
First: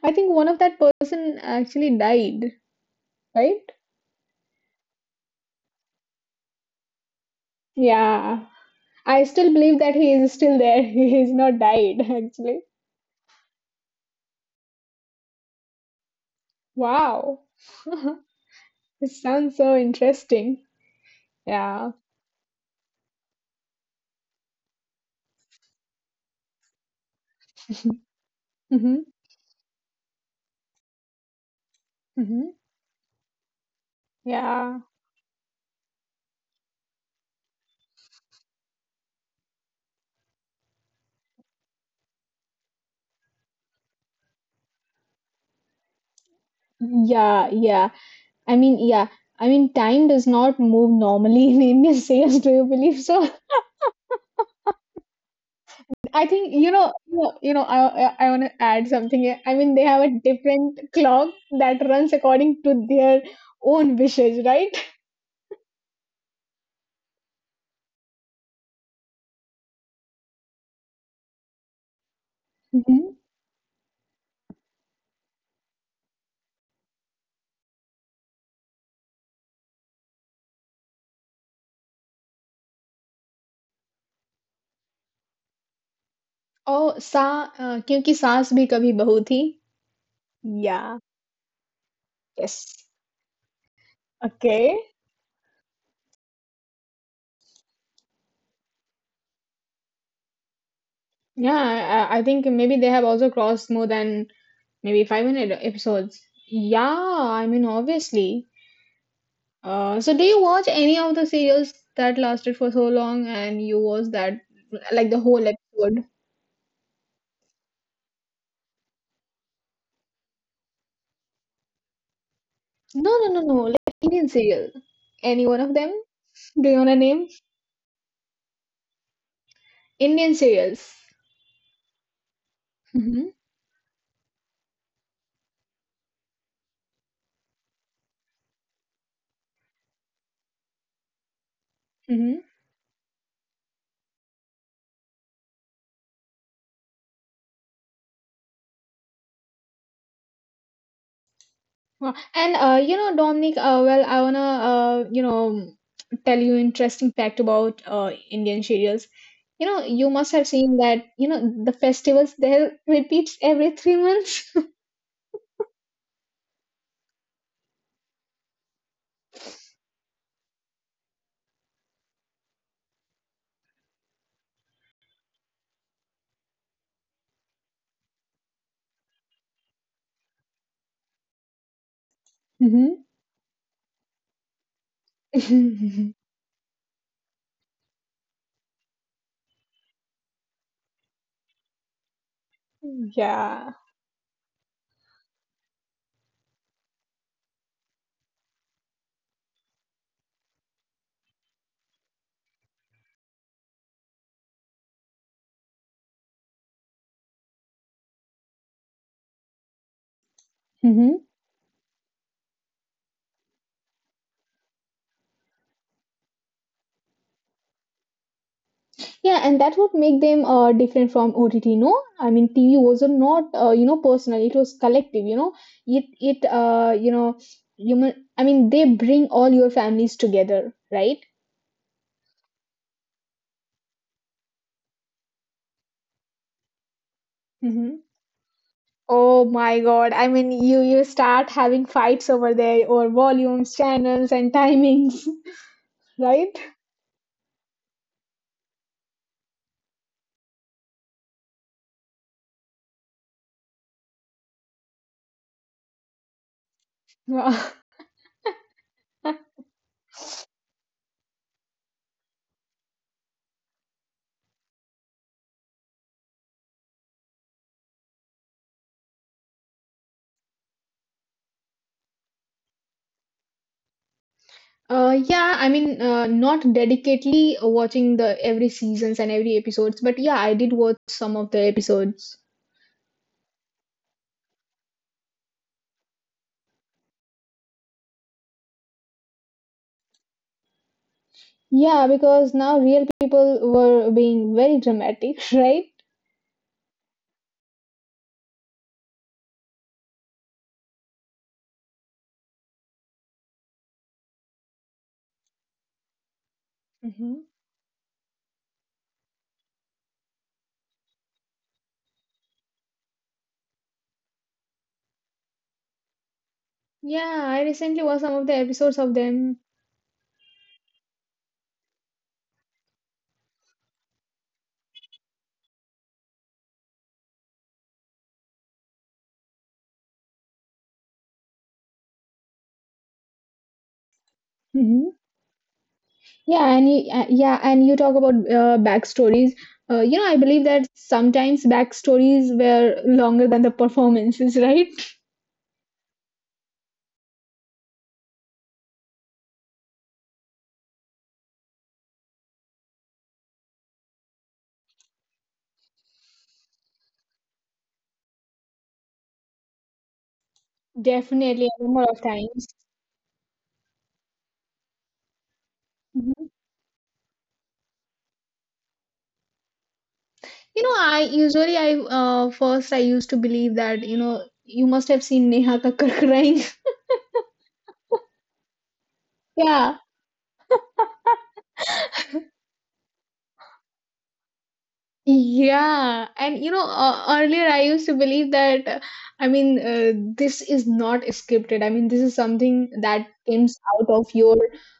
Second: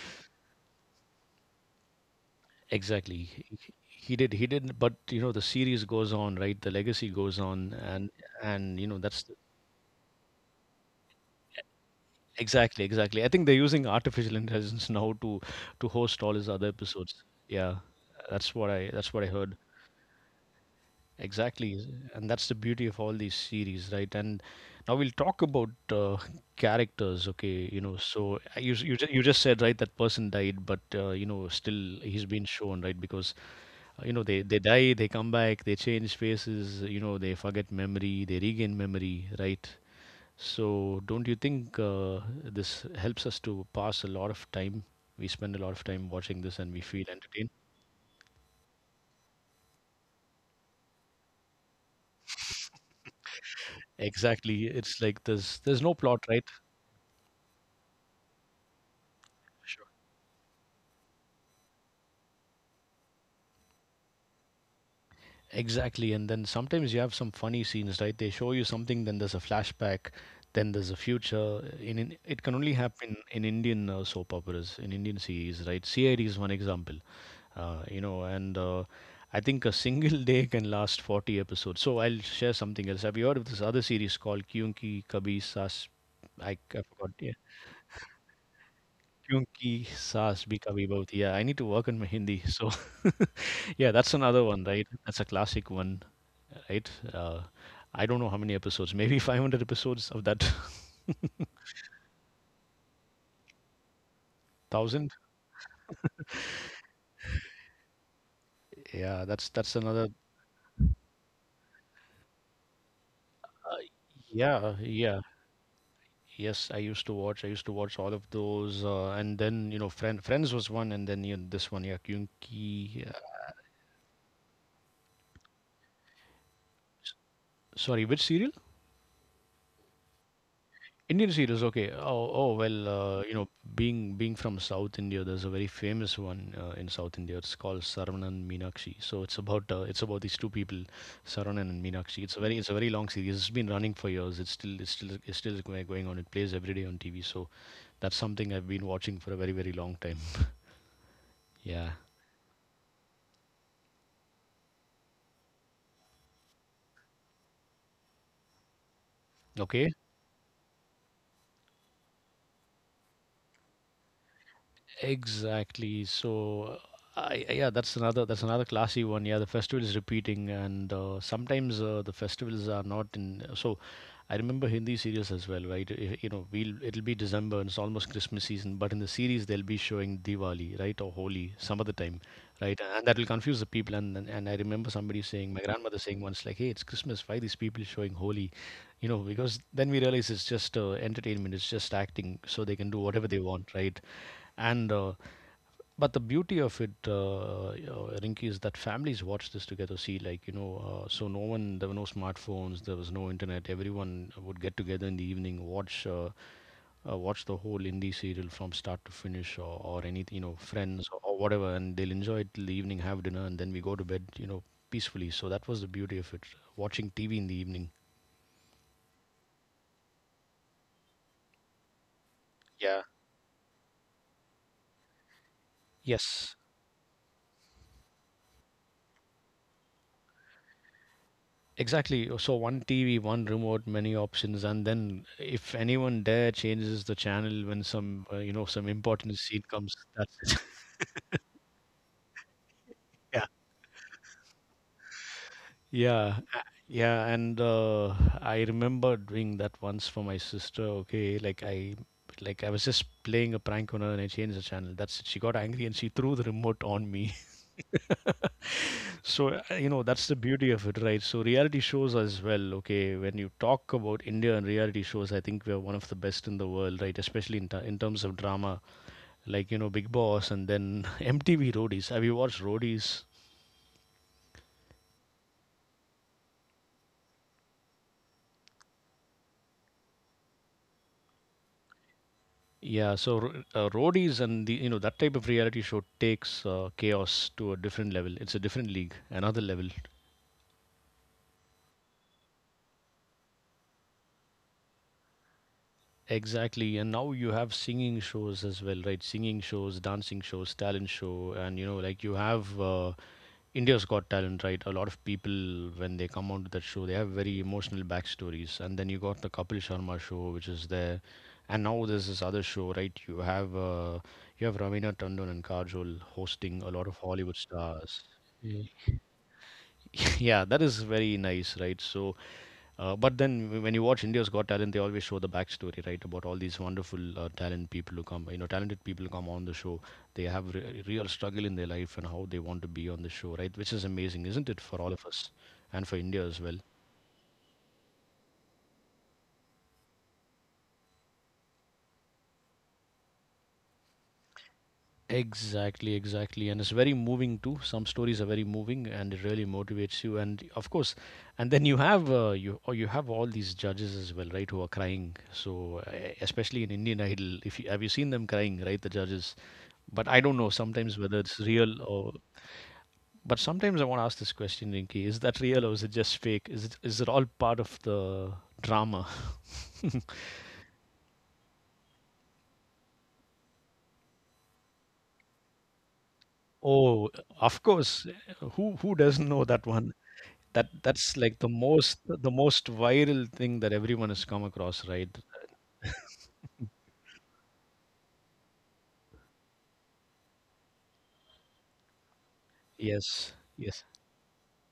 I think one of that person actually died,
Exactly.
right?
He he did, but you know, the series goes on, right? The legacy goes on,
Yeah.
and you know,
I
that's
still believe that he is still there. He is not died, actually.
exactly, exactly. I think they're using artificial intelligence now to host all his other episodes.
Wow,
Yeah, that's
it
what I heard.
sounds so interesting.
Exactly,
Yeah.
and that's the beauty of all these series, right? And now we'll talk about characters. Okay, you know, so you s- you ju-
Mm-hmm.
you just said, right, that person died, but you know, still he's been
Mm-hmm.
shown, right, because you know they
Yeah.
die, they come back, they change faces, you know, they forget memory, they regain memory, right? So, don't you think this helps us to pass a lot of time? We spend a lot of time watching this and we feel
Yeah,
entertained.
yeah. I mean, yeah. I mean, time does not move normally in Indian sales. Do you believe so?
Exactly. It's like there's no
I
plot, right?
think you know. You know. You know, I want to add something here. I mean, they have a different clock that runs according to their own wishes, right?
Exactly. And then sometimes you have some funny scenes, right? They show you something, then there's a flashback, then there's a future. In it can only
Mm-hmm.
happen in Indian soap operas, in Indian series, right? CID is one example. You know, and I think a single day can last 40 episodes. So I'll share something else. Have you heard of this other series called Kyunki Kabhi Saas? I
Oh, sa.
forgot. Yeah.
क्योंकि सास भी कभी बहू थी.
क्यों ki saas bhi kabhi
Yeah.
bahut. Yeah, I need to work on my Hindi.
Yes.
So, yeah, that's another one,
Okay.
right? That's a classic one, right? I don't know how many episodes, maybe 500 episodes of that
Yeah, I think maybe they have also crossed more than maybe
thousand.
500 episodes. Yeah, I mean, obviously.
Yeah, that's another.
So, do you watch any of the serials that lasted for so long and you watch that,
Yeah,
like the
yeah.
whole episode?
Yes, I used to watch. I used to watch all of those, and then you know, Friends was one, and then you know, this one, yeah, Kyunki.
No, no, no, no. Like Indian serial. Any one of them? Do you want to name?
Sorry, which serial?
Indian serials.
Indian series, okay. Oh, oh well,
Mm-hmm.
you know, being from South India, there's a very famous one in South India. It's called Saravanan Meenakshi. So it's about these two people, Saravanan and Meenakshi. It's a very, it's a very long series. It's been running for years. It's still going on. It plays every day on TV. So that's something I've been watching for a very very long time. Yeah.
Wow. And you know, Dominic, well, I wanna tell you interesting fact about Indian serials. You
Okay.
know, you must have seen that you know the festivals there repeats every 3 months.
Exactly. So, yeah, that's another, that's another classy one. Yeah, the festival is repeating, and sometimes the festivals are not in. So I remember Hindi serials as well, right? You know, we'll it'll be December and it's almost Christmas season, but in the series they'll be showing Diwali, right, or Holi some other time, right?
Hmm.
And that will confuse the people. And I remember somebody saying, my grandmother saying once, like, "Hey, it's Christmas. Why these people showing Holi?" You know, because then we realize it's just entertainment, it's just acting, so they can do whatever they
Yeah.
want, right? And but the beauty of it, Rinky, is that families watch this together. See, like you know, so no one, there were no smartphones, there was no internet. Everyone would get together in the evening, watch, watch the whole indie serial from start to finish, or anything, you know, Friends
Hmm.
or whatever, and they'll enjoy it till the evening, have dinner, and then we go to bed, you know, peacefully. So that was the beauty of it, watching TV in the evening.
Yeah, and that would make them different from OTT. No, I mean TV was
Yeah.
not you know personal; it was collective. You know, it
Yes,
you know human. I mean, they bring all your families together, right?
exactly. So one TV, one remote, many options, and then if anyone there changes the channel when
Mm-hmm.
some you know some
Oh
important scene
my
comes,
God. I mean,
that's it.
you start having fights over there over
yeah,
volumes, channels, and timings,
yeah,
right?
yeah. And I remember doing that once for my sister. Okay, like I was just playing a prank on her, and I changed the channel. That's it. She got angry and she threw the remote on me. So, you know, that's the beauty of it, right? So, reality shows as well, okay, when you talk about India and reality shows, I think we're one of the best in the world, right? Especially in, in terms of drama, like, you know, Big Boss and then MTV Roadies. Have you watched Roadies?
Yeah, I mean, not dedicatedly watching the every seasons and every episodes, but yeah, I did watch some of the episodes.
Yeah, so Roadies and the, you know, that type of reality show takes chaos to a different level. It's a different league, another level.
Yeah, because now real people were being very dramatic, right?
Exactly. And now you have singing shows as well, right? Singing shows, dancing shows, talent show, and, you know, like you have. India's Got Talent, right? A lot of people, when they come onto that show, they have
Hmm.
very emotional backstories. And then you got the Kapil Sharma show, which is there, and now there's this other show, right? You have Ravina Tandon and Kajol hosting a lot of
Yeah,
Hollywood
I recently
stars.
watched some of the episodes of them.
yeah, that is very nice, right? So, but then when you watch India's Got Talent, they always show the backstory, right? About all these wonderful talent people who come, you know, talented people who come on the show. They have real struggle in their life and how they want to be on the show, right? Which is amazing, isn't it, for all of us and for India as well?
And you talk about backstories. You know, I believe that sometimes backstories were longer than the performances, right?
Exactly, exactly. And it's very moving too. Some stories are very moving and it really motivates you. And of course, and then you have you or you have all these judges as well, right, who are crying. So especially in Indian Idol, if you, have you seen them crying, right, the judges? But I don't know sometimes whether it's
Definitely, a number
real
of
or.
times.
But sometimes I want to ask this question, Rinki: is that real or is it just
Mhm.
fake? Is it, is it all part of the drama?
You know, I usually I first I used to believe that you know you must have seen Neha Kakkar crying.
Oh, of course. Who doesn't know that
Yeah.
one? That, that's like the most viral thing that everyone has come across, right?
Earlier I used to believe that, I mean, uh, this is not scripted. I mean, this is something that
Yes,
comes out
yes,
of your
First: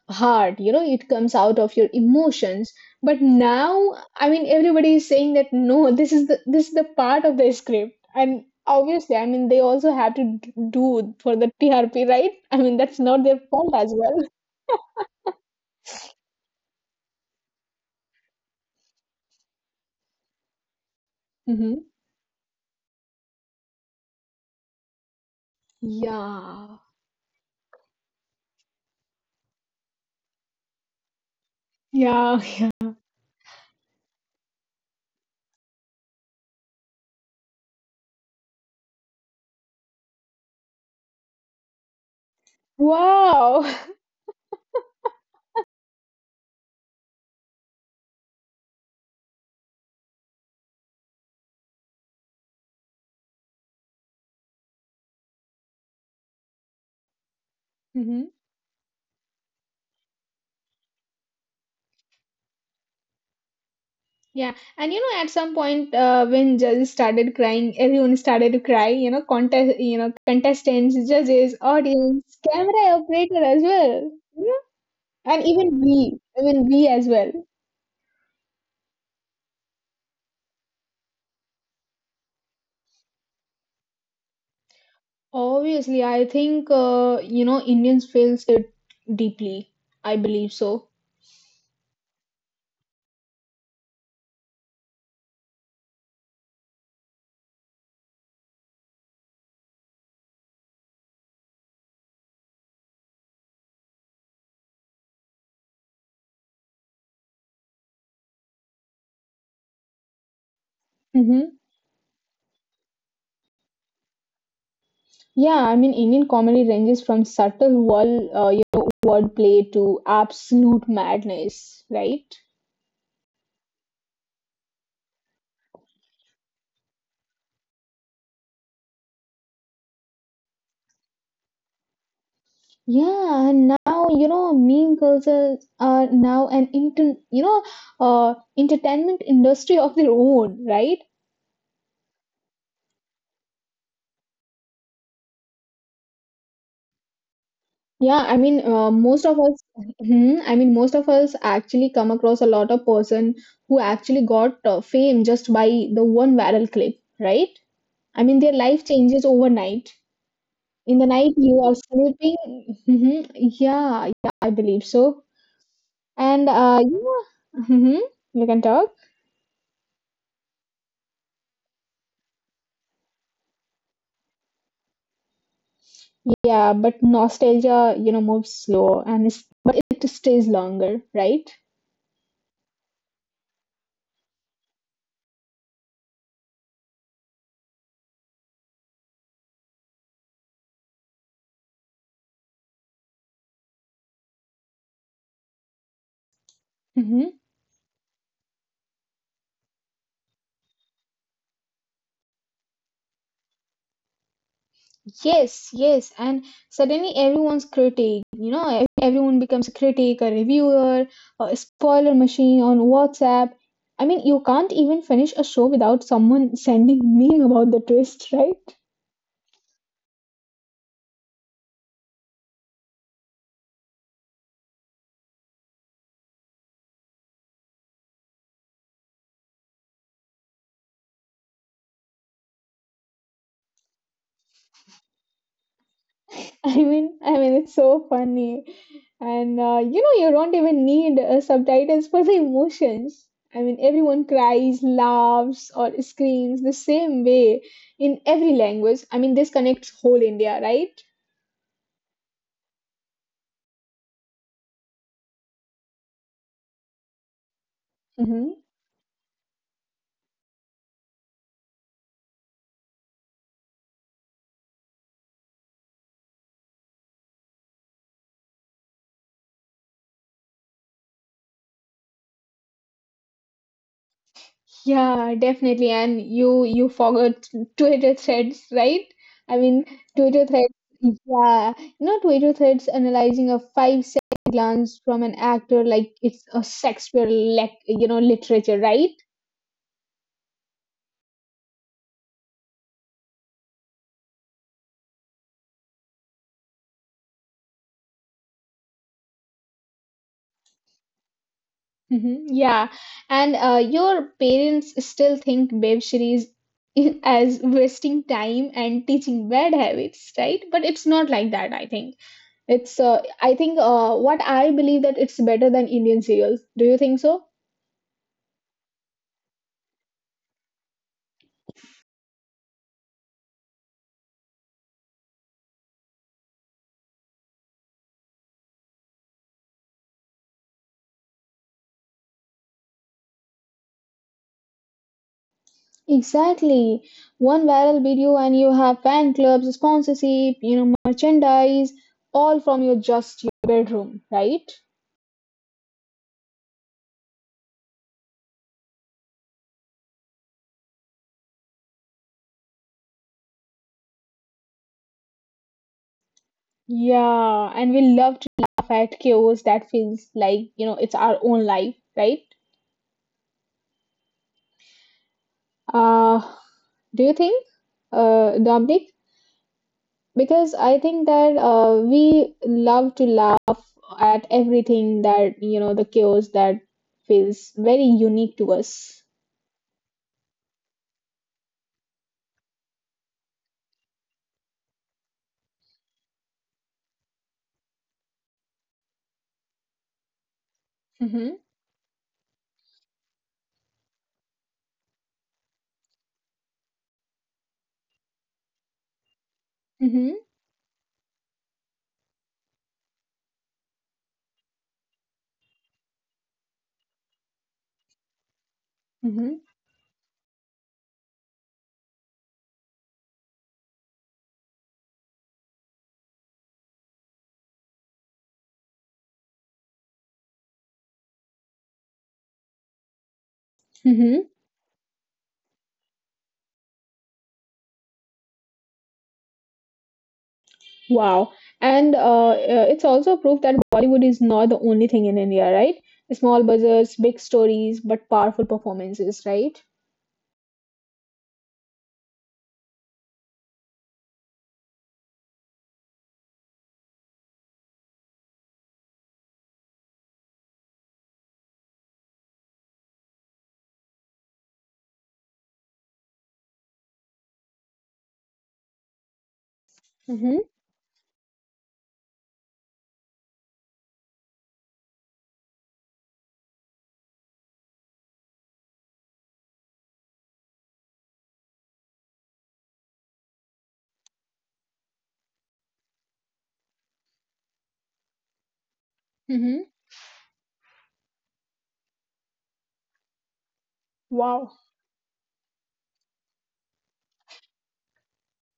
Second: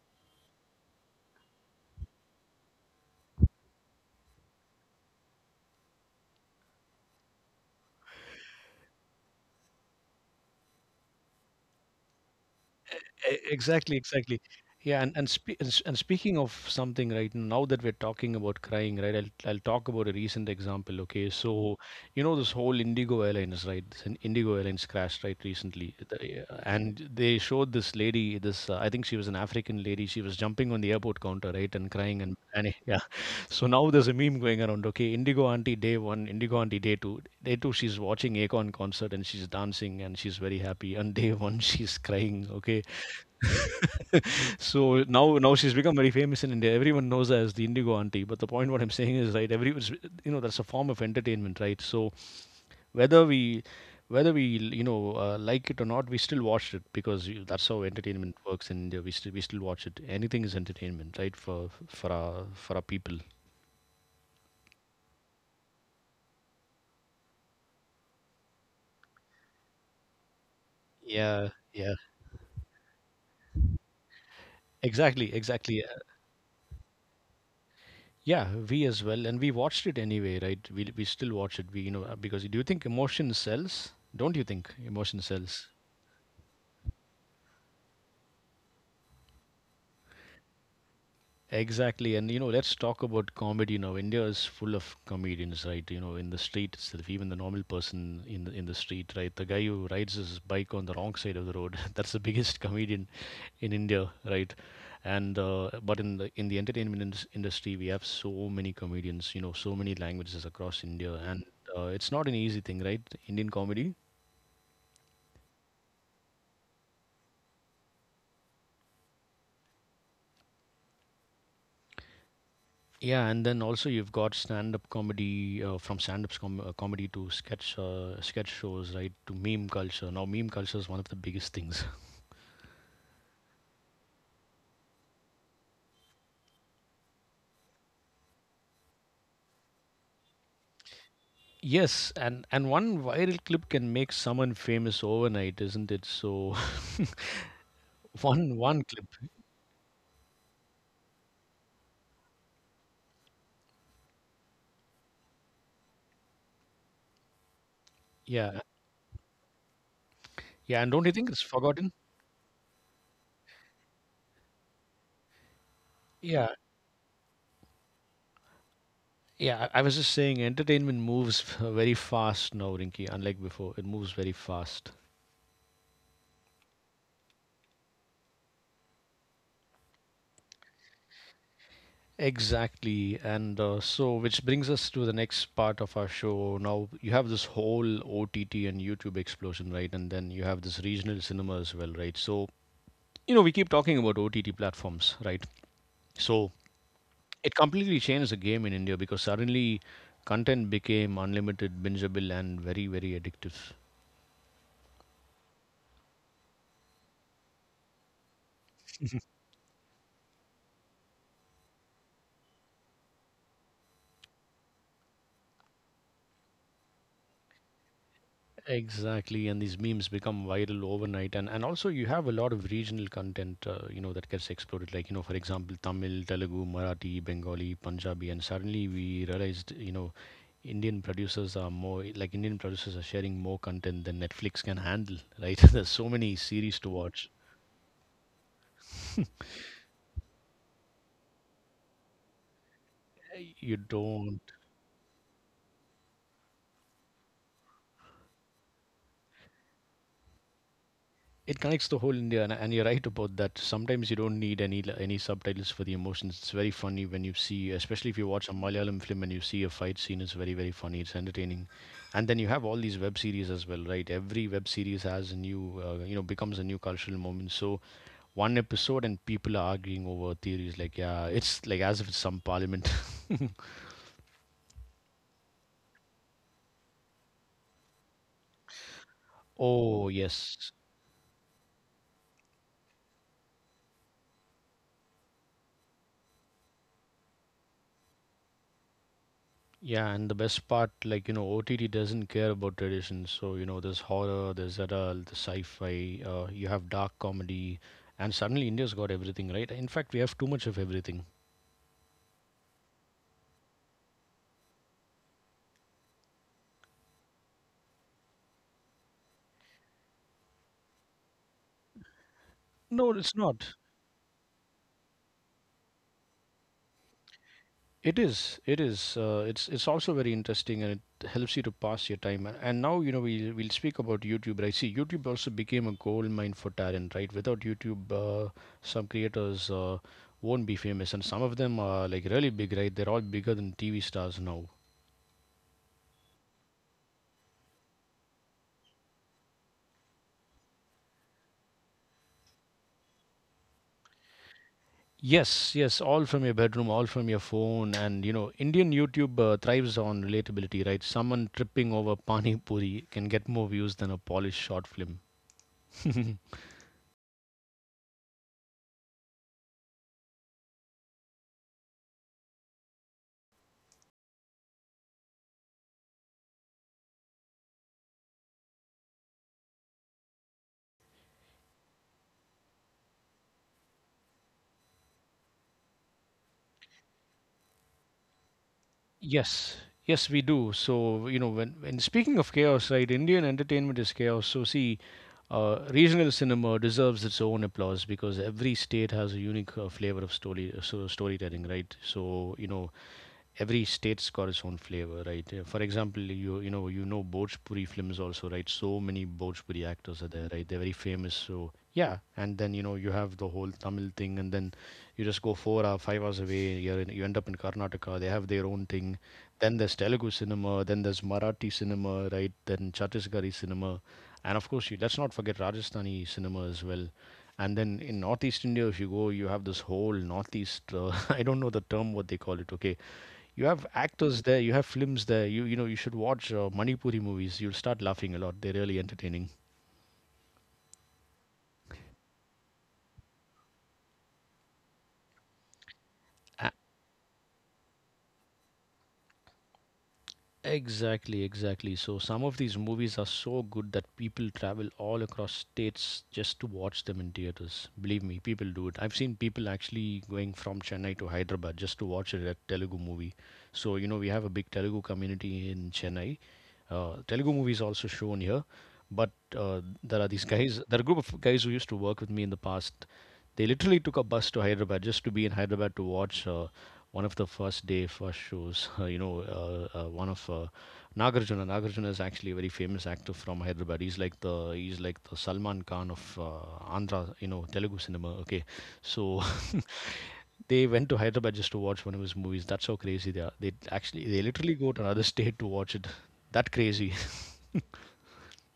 heart, you know, it comes out of your emotions. But now, I mean, everybody is saying that no, this is the part of the script. And obviously, I mean, they also have to do for the TRP, right? I mean, that's not their fault as
Exactly,
well.
exactly. And speaking of something, right? Now that we're talking about crying, right? I'll talk about a recent example. Okay, so
hmm
you know this whole Indigo Airlines, right? Indigo Airlines crash, right, recently, The-
Yeah.
and they showed this lady, this I think she was an African lady. She was jumping on the airport counter, right, and crying and
Yeah.
and yeah. So now there's a meme going around. Okay, Indigo Auntie Day One, Indigo Auntie Day Two, Day Two. She's watching Akon concert and she's dancing and she's very happy. And Day One, she's crying. Okay,
Wow.
so now she's become very famous in India. Everyone knows her as the Indigo auntie. But the point what I'm saying is right. Every you know That's a form of entertainment, right? So whether we whether we like it or not, we still watched it because that's how entertainment works in India. We still watch it. Anything is entertainment, right? For our people.
Yeah, and you know, at some point, When judges started crying, everyone started to cry. Contestants,
Yeah,
judges,
yeah,
audience, camera operator as well. You know,
exactly,
and
exactly.
even we as well.
Yeah, we as well, and we watched it anyway, right? We still watch it. We you know Because do you think emotion sells? Don't you think emotion sells?
Obviously, I think you know Indians feels it deeply. I believe so.
Exactly, and you know, let's talk about comedy now. India is full of comedians, right? You know, in the street itself, even the normal person in the street, right? The guy who rides his bike on the wrong side of the road, that's the biggest comedian in India, right? And But in the industry, we have so many comedians, you know, so many languages across India, and
Mm-hmm.
it's not an easy thing, right? Indian comedy.
Indian comedy ranges from subtle wall, you know, wordplay to absolute madness, right?
Yeah, and then also you've got stand-up comedy from stand-up comedy to sketch shows, right? To meme culture. Now, meme culture is one of the biggest things.
Yeah, and now you know meme cultures are now an inter you know entertainment industry of their own, right?
Yes, and one viral clip can make someone famous overnight, isn't it? So
Yeah, I
one
mean
one clip.
uh, most of us I mean most of us actually come across a lot of person who actually got fame just by the one viral clip, right? I mean
Yeah,
their life changes overnight.
yeah, and don't
In
you
the
think it's
night you are
forgotten?
sleeping. Hmm Yeah, yeah, I believe so.
Yeah,
And yeah, hmm you can talk.
yeah. I was just saying, entertainment moves very fast now, Rinky. Unlike before, it moves very fast.
Yeah, but nostalgia, you know, moves slow and is, but it stays longer, right?
Exactly. And so, which brings us to the next part of our show. Now, you have this whole OTT and YouTube explosion, right? And then you have this regional cinema as well, right? So, you know, we keep talking about OTT platforms, right? So,
hmm
it completely changed the game in India because suddenly content became unlimited, bingeable, and very, very addictive.
Yes, yes. And suddenly everyone's critic, you know, everyone becomes a critic, a reviewer, a spoiler machine on WhatsApp. I mean, you can't even finish a show without someone sending meme about the twist, right?
Exactly, and these memes become viral overnight, and also you have a lot of regional content, you know, that gets exploded. Like you know, for example, Tamil, Telugu, Marathi, Bengali, Punjabi, and suddenly we realized, you know, Indian producers are sharing more content than Netflix can handle. Right? There's so many series to watch.
It's so funny. And you know, you don't even need subtitles for the emotions.
You
I mean,
don't.
everyone cries, laughs, or screams the same way in every language. I mean, this connects whole India, right?
It connects the whole India, and you're right about that. Sometimes you don't need any subtitles for the emotions. It's very funny when you see, especially if you watch a
hmm
Malayalam film and you see a fight scene. It's very very funny. It's entertaining, and then you have all these web series as well, right? Every web series has a new, you know, becomes a new cultural moment. So one episode and people are arguing over theories like, yeah, it's like as if it's some parliament.
Yeah, definitely. And you forgot Twitter threads, right? I mean,
Oh
Twitter
yes.
threads. Yeah, you know, Twitter threads analyzing a five-second glance from an actor like it's a Shakespeare, literature, right?
Yeah, and the best part, like, you know, OTT doesn't care about traditions. So, you know, there's horror, there's adult, there's sci-fi, you have dark comedy, and suddenly India's got everything, right? In fact, we have too much of everything.
Mhm. Yeah, and your parents still think web series as wasting time and teaching bad habits, right? But it's not like that, I think.
No,
It's
it's
I
not.
think what I believe that it's better than Indian serials. Do you think so?
It is. It is. It's also very interesting, and it helps you to pass your time. And now, you know, we'll speak about YouTube. Right? See, YouTube also became a gold mine for talent, right? Without YouTube, some creators won't be famous, and some of them are like really big, right? They're all bigger than TV stars now.
Exactly. One viral video and you have fan clubs, sponsorship, you know, merchandise, all from your just your bedroom, right?
Yes, yes, all from your bedroom, all from your phone, and you know, Indian YouTube thrives on relatability, right? Someone tripping over pani puri can get more views than a polished short film.
Yeah, and we love to laugh at chaos that feels like, you know, it's our own life, right? Uh, do you think, Dominic? Because I think that we love to laugh at everything that, you know, the chaos that feels very unique to us.
Yes, yes, we do. So, you know, when speaking of chaos, right, Indian entertainment is chaos. So, see, regional cinema deserves its own applause because every state has a unique flavor of story, so storytelling,
Mm-hmm.
right? So, you know, every state's got its own flavor, right? For example, you know Bhojpuri films also, right? So many Bhojpuri actors are
Mm-hmm.
there, right? They're very famous. So yeah, and then you know you have the whole Tamil thing, and then you just go 4 hour, 5 hours away. You end up in Karnataka. They have their own thing.
Mm-hmm.
Then there's Telugu cinema. Then there's Marathi cinema, right? Then Chhattisgarhi cinema, and of course, let's not forget Rajasthani cinema as well. And then in Northeast India, if you go, you have this whole Northeast. I don't know the term what they call it. Okay, you have actors there, you have films there. You know you should watch Manipuri movies. You'll start laughing a lot. They're really entertaining.
Wow. And it's also proof that Bollywood is not the only thing in India, right?
A-
Small budgets, big stories, but powerful performances, right?
Exactly, exactly. So some of these movies are so good that people travel all across states just to watch them in theaters. Believe me, people do it. I've seen people actually going from Chennai to Hyderabad just to watch a Telugu movie. So, you know, we have a big Telugu community in Chennai. Telugu movies also shown here. But there are these
Mm-hmm.
guys, there are a group of guys who used to work with me in the past. They literally took a bus to Hyderabad just to be in Hyderabad to watch one of the first day first shows. You know, one of Nagarjuna. Nagarjuna is actually a very famous actor from Hyderabad. He's like the Salman Khan of Andhra. You know, Telugu cinema. Okay, so
Mm-hmm.
they went to Hyderabad just to watch one of his movies. That's how crazy they are. They
Wow.
literally go to another state to watch it. That crazy.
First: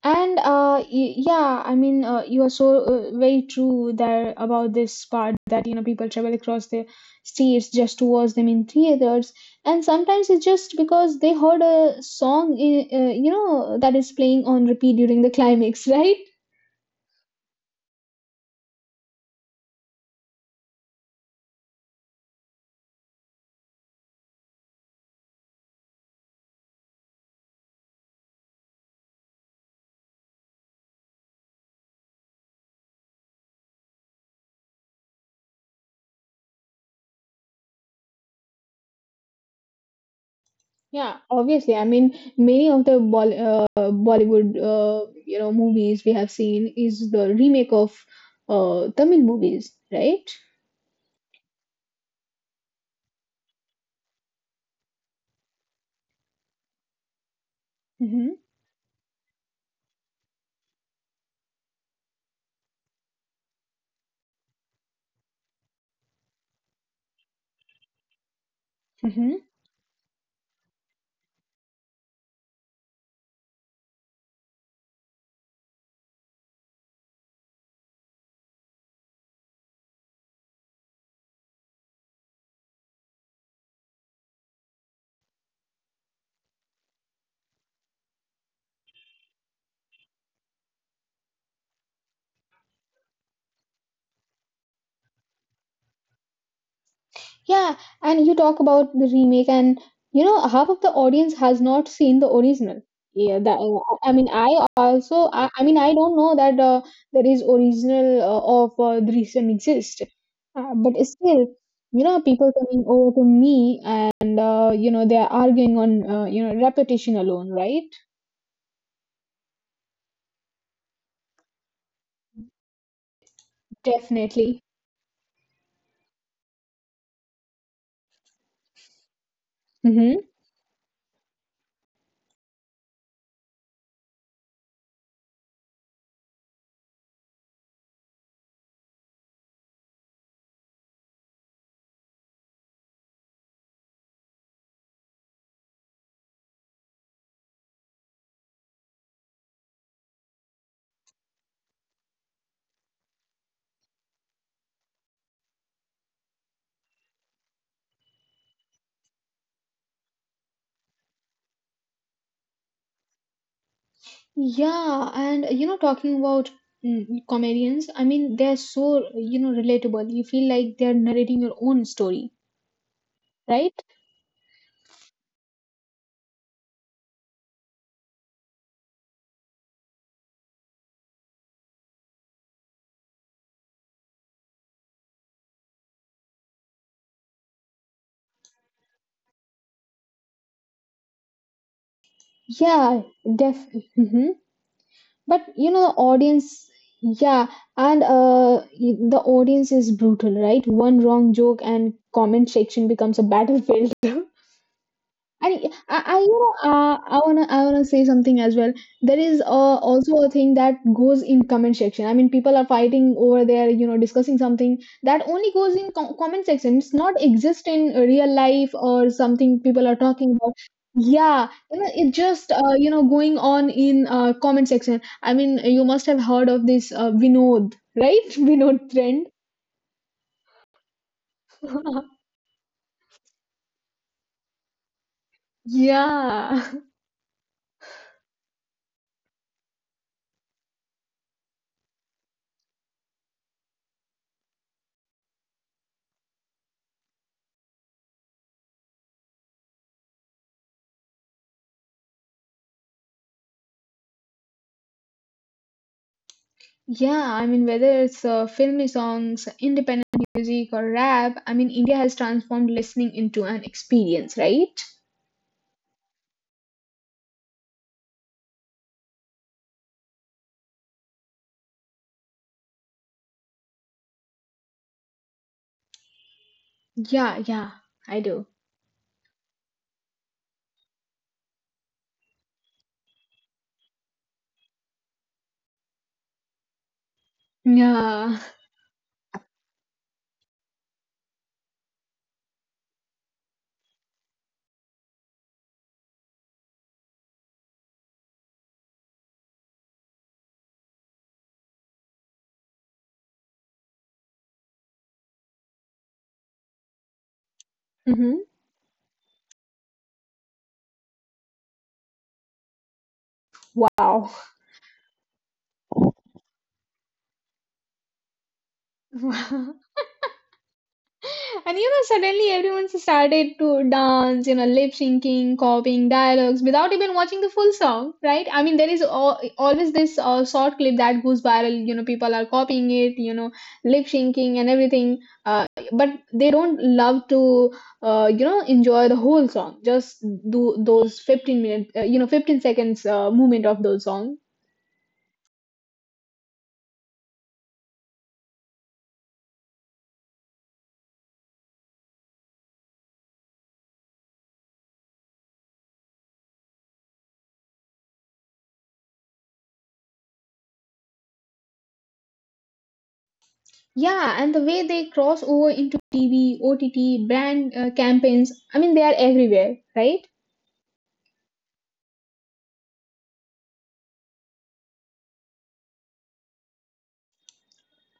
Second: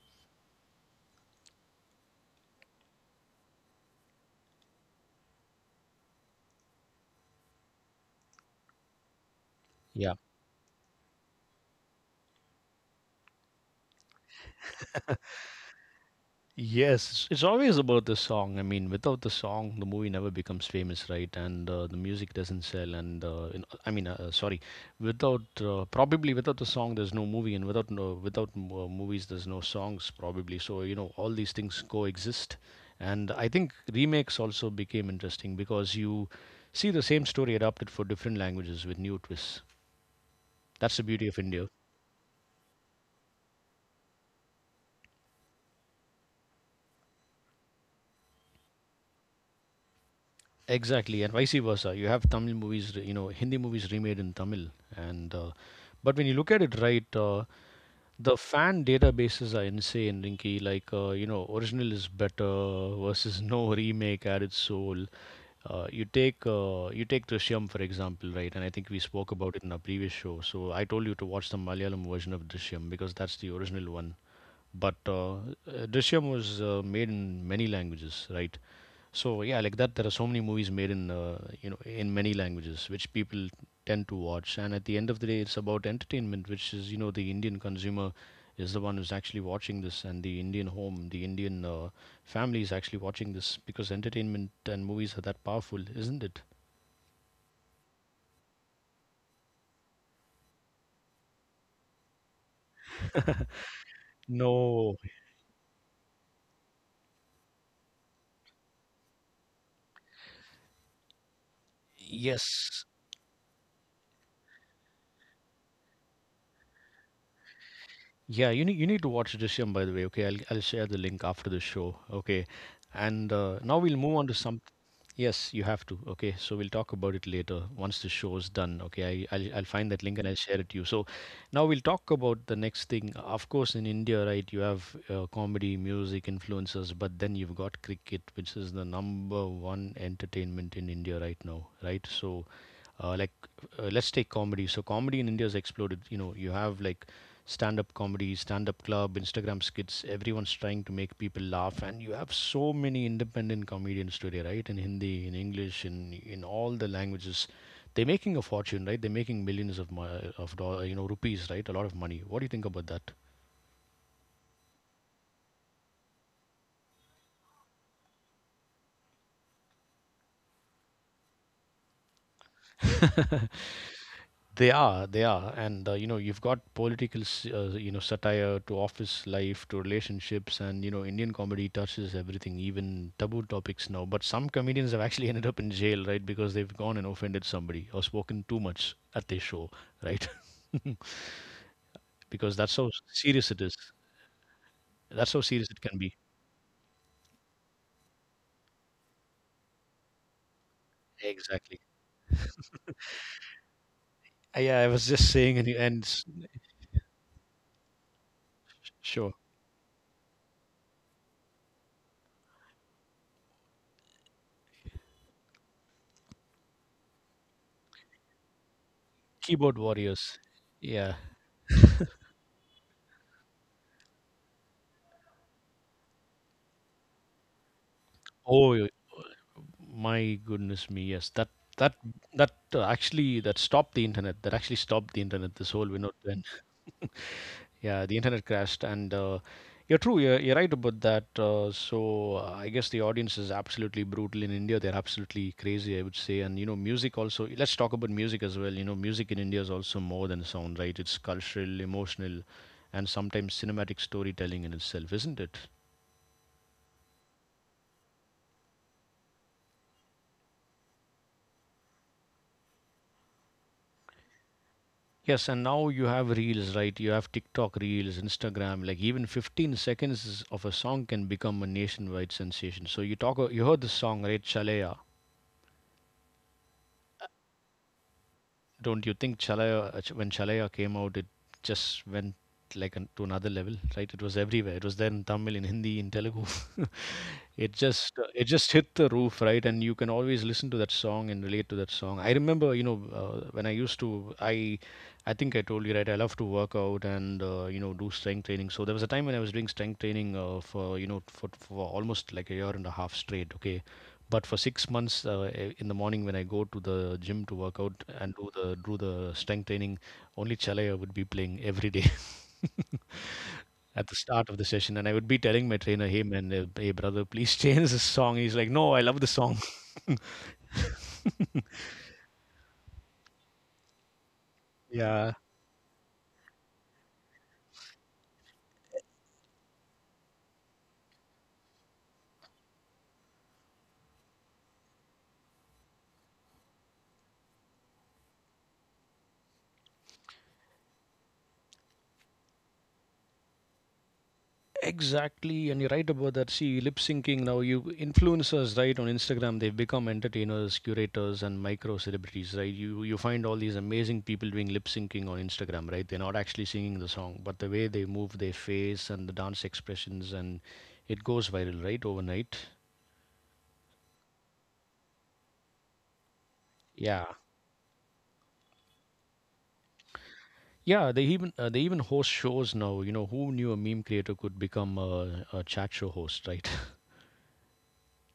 And yeah, I mean, you are so very true there about this part that you know people travel across the states just to watch them in theaters, and
Yeah.
sometimes it's just because they heard a song, you know, that is playing on repeat during the climax, right?
Yes, it's always about the song. I mean, without the song, the movie never becomes famous, right? And The music doesn't sell. And in, I mean, sorry, Without probably without the song, there's no movie, and without movies, there's no songs probably. So you know, all these things coexist. And I think remakes also became interesting because you see the same story adapted for different languages with new twists. That's the
Yeah,
beauty of India.
obviously. I mean, many of the Bollywood, you know, movies we have seen is the remake of Tamil movies, right?
Exactly, and vice versa. You have Tamil movies, you know, Hindi movies remade in Tamil, and but when you look at it right, the
Mm-hmm.
fan databases are insane, Rinky. Like you know, original is better versus no remake at its soul. You take Drishyam for example, right? And I think we spoke about it in our previous show. So I told you to watch the Malayalam version of Drishyam because that's the original one but Drishyam was made in many languages, right? So yeah, like that, there are so many movies made in in many languages, which people tend to watch. And at the end of the day, it's about entertainment, which is you know the Indian consumer is the one who's actually watching this, and the Indian home, the Indian family is actually watching this because entertainment and movies are that powerful, isn't it?
Yeah, and you talk about the remake, and you know half of the audience has not seen the original. Yeah, that I mean, I
No.
also, I mean, I don't know that there is original of the recent exist, but still, you know, people
Yes.
coming over to me and you know they are arguing on you know repetition alone, right?
Yeah, you need to watch Drishyam by the way. Okay, I'll share the link after the show. Okay, and now we'll move on to some.
Definitely.
Yes, you have to. Okay, so we'll talk about it later once the show is done. Okay, I'll find that link and
Hmm
I'll share it to you. So now we'll talk about the next thing. Of course, in India, right, you have comedy, music, influencers, but then you've got cricket, which is the number one entertainment in India right now. Right, so uh, like let's take comedy. So comedy in India has exploded. You know, you have like stand up comedy, stand up club, Instagram skits. Everyone's trying to make people laugh, and you have so many independent comedians today, right? In Hindi, in English, in all the languages, they're making a fortune, right? They're making millions of dollar, you know, rupees, right? A lot of money. What do you think about that?
Yeah, and you know, talking about mm, comedians, I mean, they're so, you know, relatable. You feel like they're narrating your own story, right?
They are, and you know you've got political, you know, satire to office life to relationships, and you know Indian comedy touches everything, even taboo topics now. But some comedians have actually ended up in jail, right, because they've gone and offended somebody or spoken too much at their show, right? Because that's how
Yeah,
serious it
def.
is.
Hmm
That's how
But
serious it
you
can
know, the
be.
audience, yeah, and the audience is brutal, right? One wrong joke
Exactly.
and comment section becomes a battlefield.
Yeah, I was just saying, and you-
And
and s-
I you know, I wanna say something as well. There
sure,
is also a thing that goes in comment section. I mean, people are fighting over there, you know, discussing something that only goes in comment section. It's not exist in real life or something
keyboard
people are
warriors.
talking about.
Yeah.
Yeah, you know, it just, you know, going on in comment section. I mean, you must have heard of this Vinod, right?
Oh, yeah.
Vinod trend.
My goodness me, yes. That that actually that stopped the internet. That actually stopped the internet. This whole window trend.
Yeah.
Yeah, the internet crashed, and you're true. You're right about that. I guess the audience is absolutely brutal in India. They're absolutely crazy, I would say. And you know, music also. Let's talk about music as well. You know, music in India is also more than sound, right? It's cultural, emotional, and sometimes cinematic storytelling in itself, isn't it?
Yeah, I mean, whether it's filmy songs, independent music, or rap, I mean, India has transformed listening into an experience, right?
Yes, and now you have reels, right? You have TikTok reels, Instagram. Like even 15 seconds of a song can become a nationwide sensation. So you talk, you heard this song, right? Chalaya.
Yeah, yeah, I do.
Don't you think Chalaya, when Chalaya came out, it just went like to another level, right? It was everywhere. It was there in Tamil, in Hindi, in Telugu. it just uh, it
Yeah.
just hit the roof, right? And you can always listen to that song and relate to that song. I remember, you know, when I think I told you, right? I love to work out, and you know, do strength training. So there was a time when I was doing strength training, for you know, for almost like a year and a half straight, okay, but for 6 months, in the morning when I go to the gym to work out and do
hmm
the do the strength training, only Chalaya would be playing every day at the start
Wow.
of the session, and I would be telling my trainer, "Hey man, hey brother, please change this song." He's like, "No, I love the song."
Wow. And you know, suddenly everyone started to dance, you know, lip
Yeah,
syncing, copying dialogues without even watching the full song, right? I mean, there is always this short clip that goes viral, you know, people are copying it, you know, lip syncing and everything but they don't love to you know enjoy the whole song just do those 15 minute you know 15 seconds movement of those songs
exactly. And you're right about that. See, lip syncing now, you influencers, right, on Instagram, they've become entertainers, curators, and micro celebrities, right? You find all these amazing people doing lip syncing on Instagram, right? They're not actually singing the song, but the way they move their face and the dance expressions, and it goes viral, right, overnight.
yeah and the way they cross over into tv
Yeah.
ott brand campaigns I mean they are everywhere right
Yeah, they even host shows now. You know, who knew a meme creator could become a chat show host, right?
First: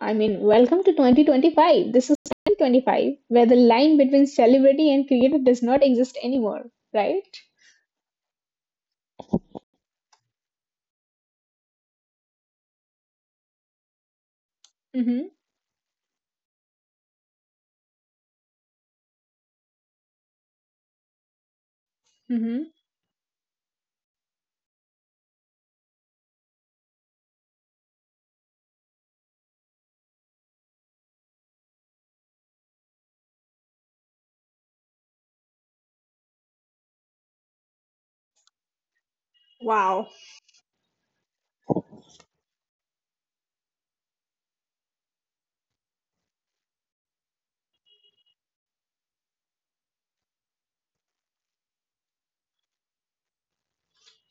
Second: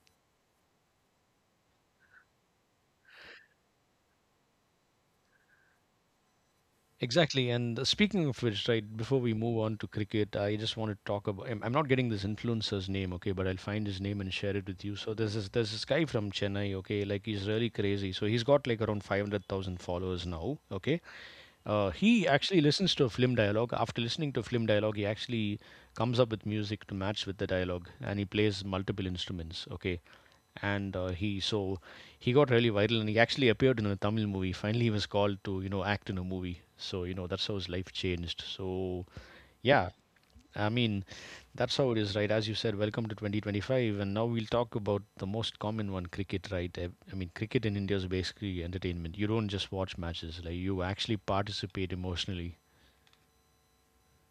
I mean welcome to 2025 this is 2025 where the line between celebrity and creator does not exist anymore right.
Exactly. And Speaking of which, right, before we move on to cricket, I just want to talk about. I'm not getting this influencer's name, okay, but I'll find his name and share it with you. So
Mm-hmm.
there's this guy from Chennai, okay, like he's really crazy. So he's got like around 500,000 followers now, okay. He actually
Mm-hmm.
listens to a film dialogue. After listening to a film dialogue, he actually comes up with music to match with the dialogue, and he plays multiple instruments, okay, and he got really viral and he actually appeared in a Tamil movie. Finally, he was called to, you know, act in a movie. So you know that's how his life changed. So yeah,
Wow.
I mean that's how it is, right? As you said, welcome to 2025, and now we'll talk about the most common one, cricket, right? I mean, cricket in India is basically entertainment. You don't just watch matches; like you actually participate emotionally.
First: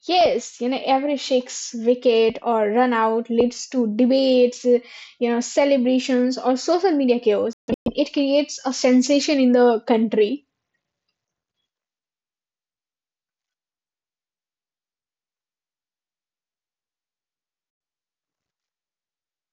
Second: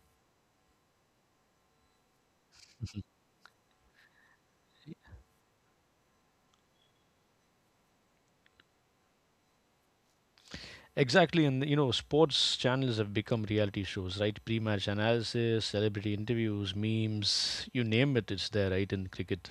Yes, you know, every six wicket or run out leads to debates, you know, celebrations or social media chaos. It creates a sensation in the country.
Exactly, and you know, sports channels have become reality shows, right? Pre-match analysis, celebrity interviews, memes, you name it, it's there, right? In cricket.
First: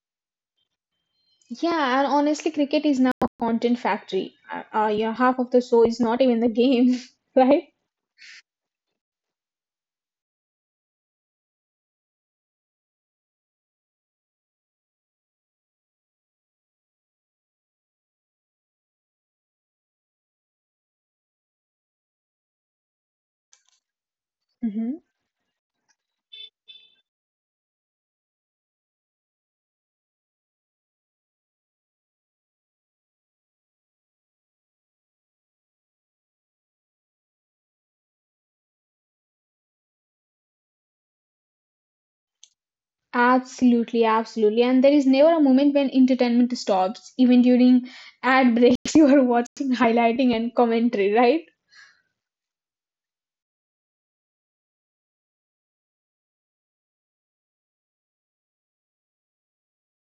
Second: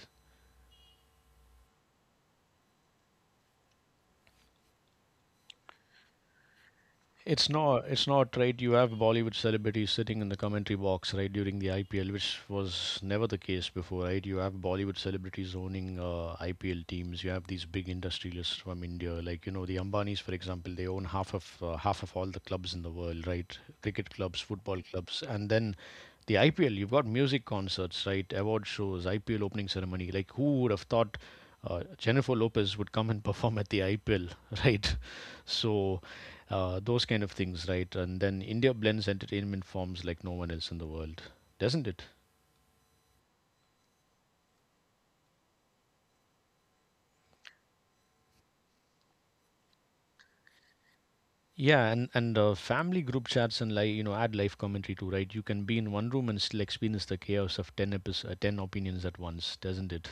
Yeah, and honestly, cricket is now a content factory. You know, half of the show is not even the game,
It's
right?
not, it's not right. You have Bollywood celebrities sitting in the commentary box, right, during the IPL, which was never the case before, right? You have Bollywood celebrities owning IPL teams. You have these big industrialists from India, like you know the Ambanis, for example. They own half of all the clubs in the world, right? Cricket clubs, football
hmm
clubs, and then the IPL. You've got music concerts, right? Award shows, IPL opening ceremony. Like who would have thought Jennifer Lopez would come and perform at the IPL, right? So those kind of things, right? And then India blends entertainment forms like no one else in the world, doesn't it?
Absolutely, absolutely. And there is never a moment when entertainment stops. Even during ad breaks, you are watching highlighting and commentary, right?
Yeah, and family group chats and, like, you know, add live commentary too, right? You can be in one room and still experience the chaos of ten opinions at once, doesn't it?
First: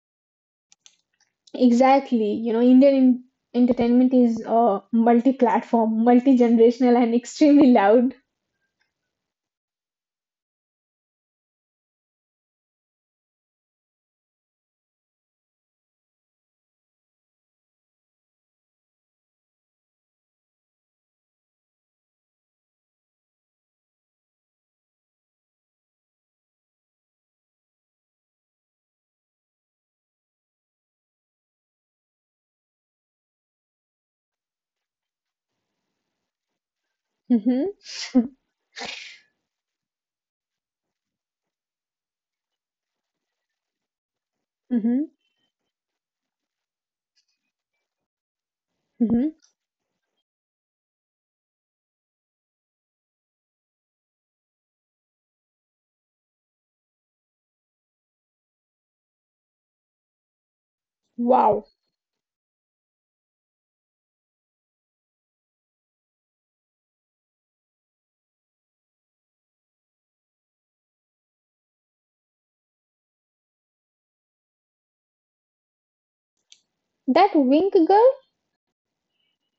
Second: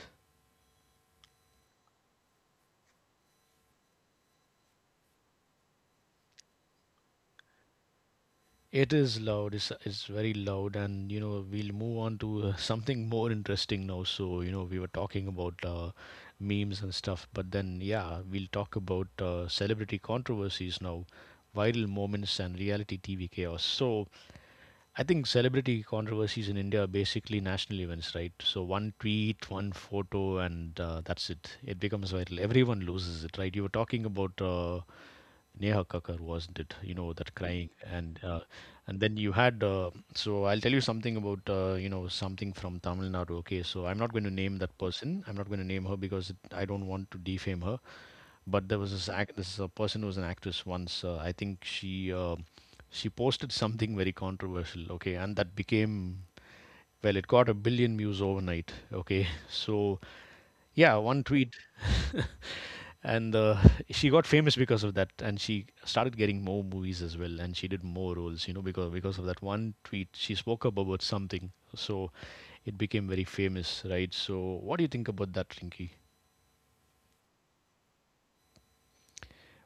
Exactly. You know, entertainment is multi-platform, multi-generational, and extremely loud.
It is loud. It's very loud, and you know we'll move on to something more interesting now. So you know we were talking about memes and stuff, but then yeah, we'll talk about celebrity controversies now, viral moments and reality TV chaos. So I think celebrity controversies in India are basically national events, right? So one tweet, one photo, and that's it. It becomes viral. Everyone loses it, right? You were talking about. Neha Kakkar, wasn't it? You know that crying,
Mm-hmm.
and and then you had. So I'll tell you something about, you know, something from Tamil Nadu. Okay, so I'm not going to name that
Mm-hmm.
person. I'm not going to name her because it, I don't want to defame her. But there was this act.
Mm-hmm.
This person who was an actress once. I think she posted something very controversial. Okay, and that became well. It got 1 billion views overnight. Okay, so yeah, one tweet.
Wow.
And she got famous because of that, and she started getting more movies as well, and she did more roles, you know, because of that one tweet she spoke up about something, so it became very famous, right? So what do you think about that, Rinky?
That Wink girl?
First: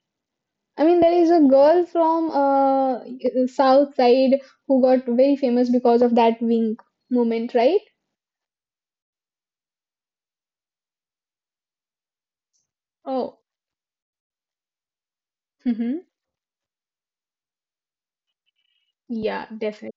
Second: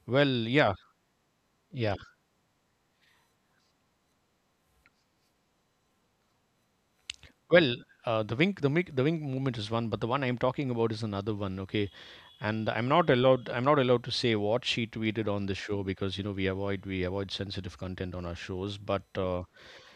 Well, yeah,
I mean, there is a girl
yeah.
from South Side who got very famous because of that wink moment,
well
right?
uh, the wink the wink movement is one, but the one I'm talking about is another one, okay, and i'm not
Oh,
allowed i'm not allowed to say what she tweeted on the show
mm-hmm.
because you know we avoid sensitive content on our shows, but
Yeah, definitely,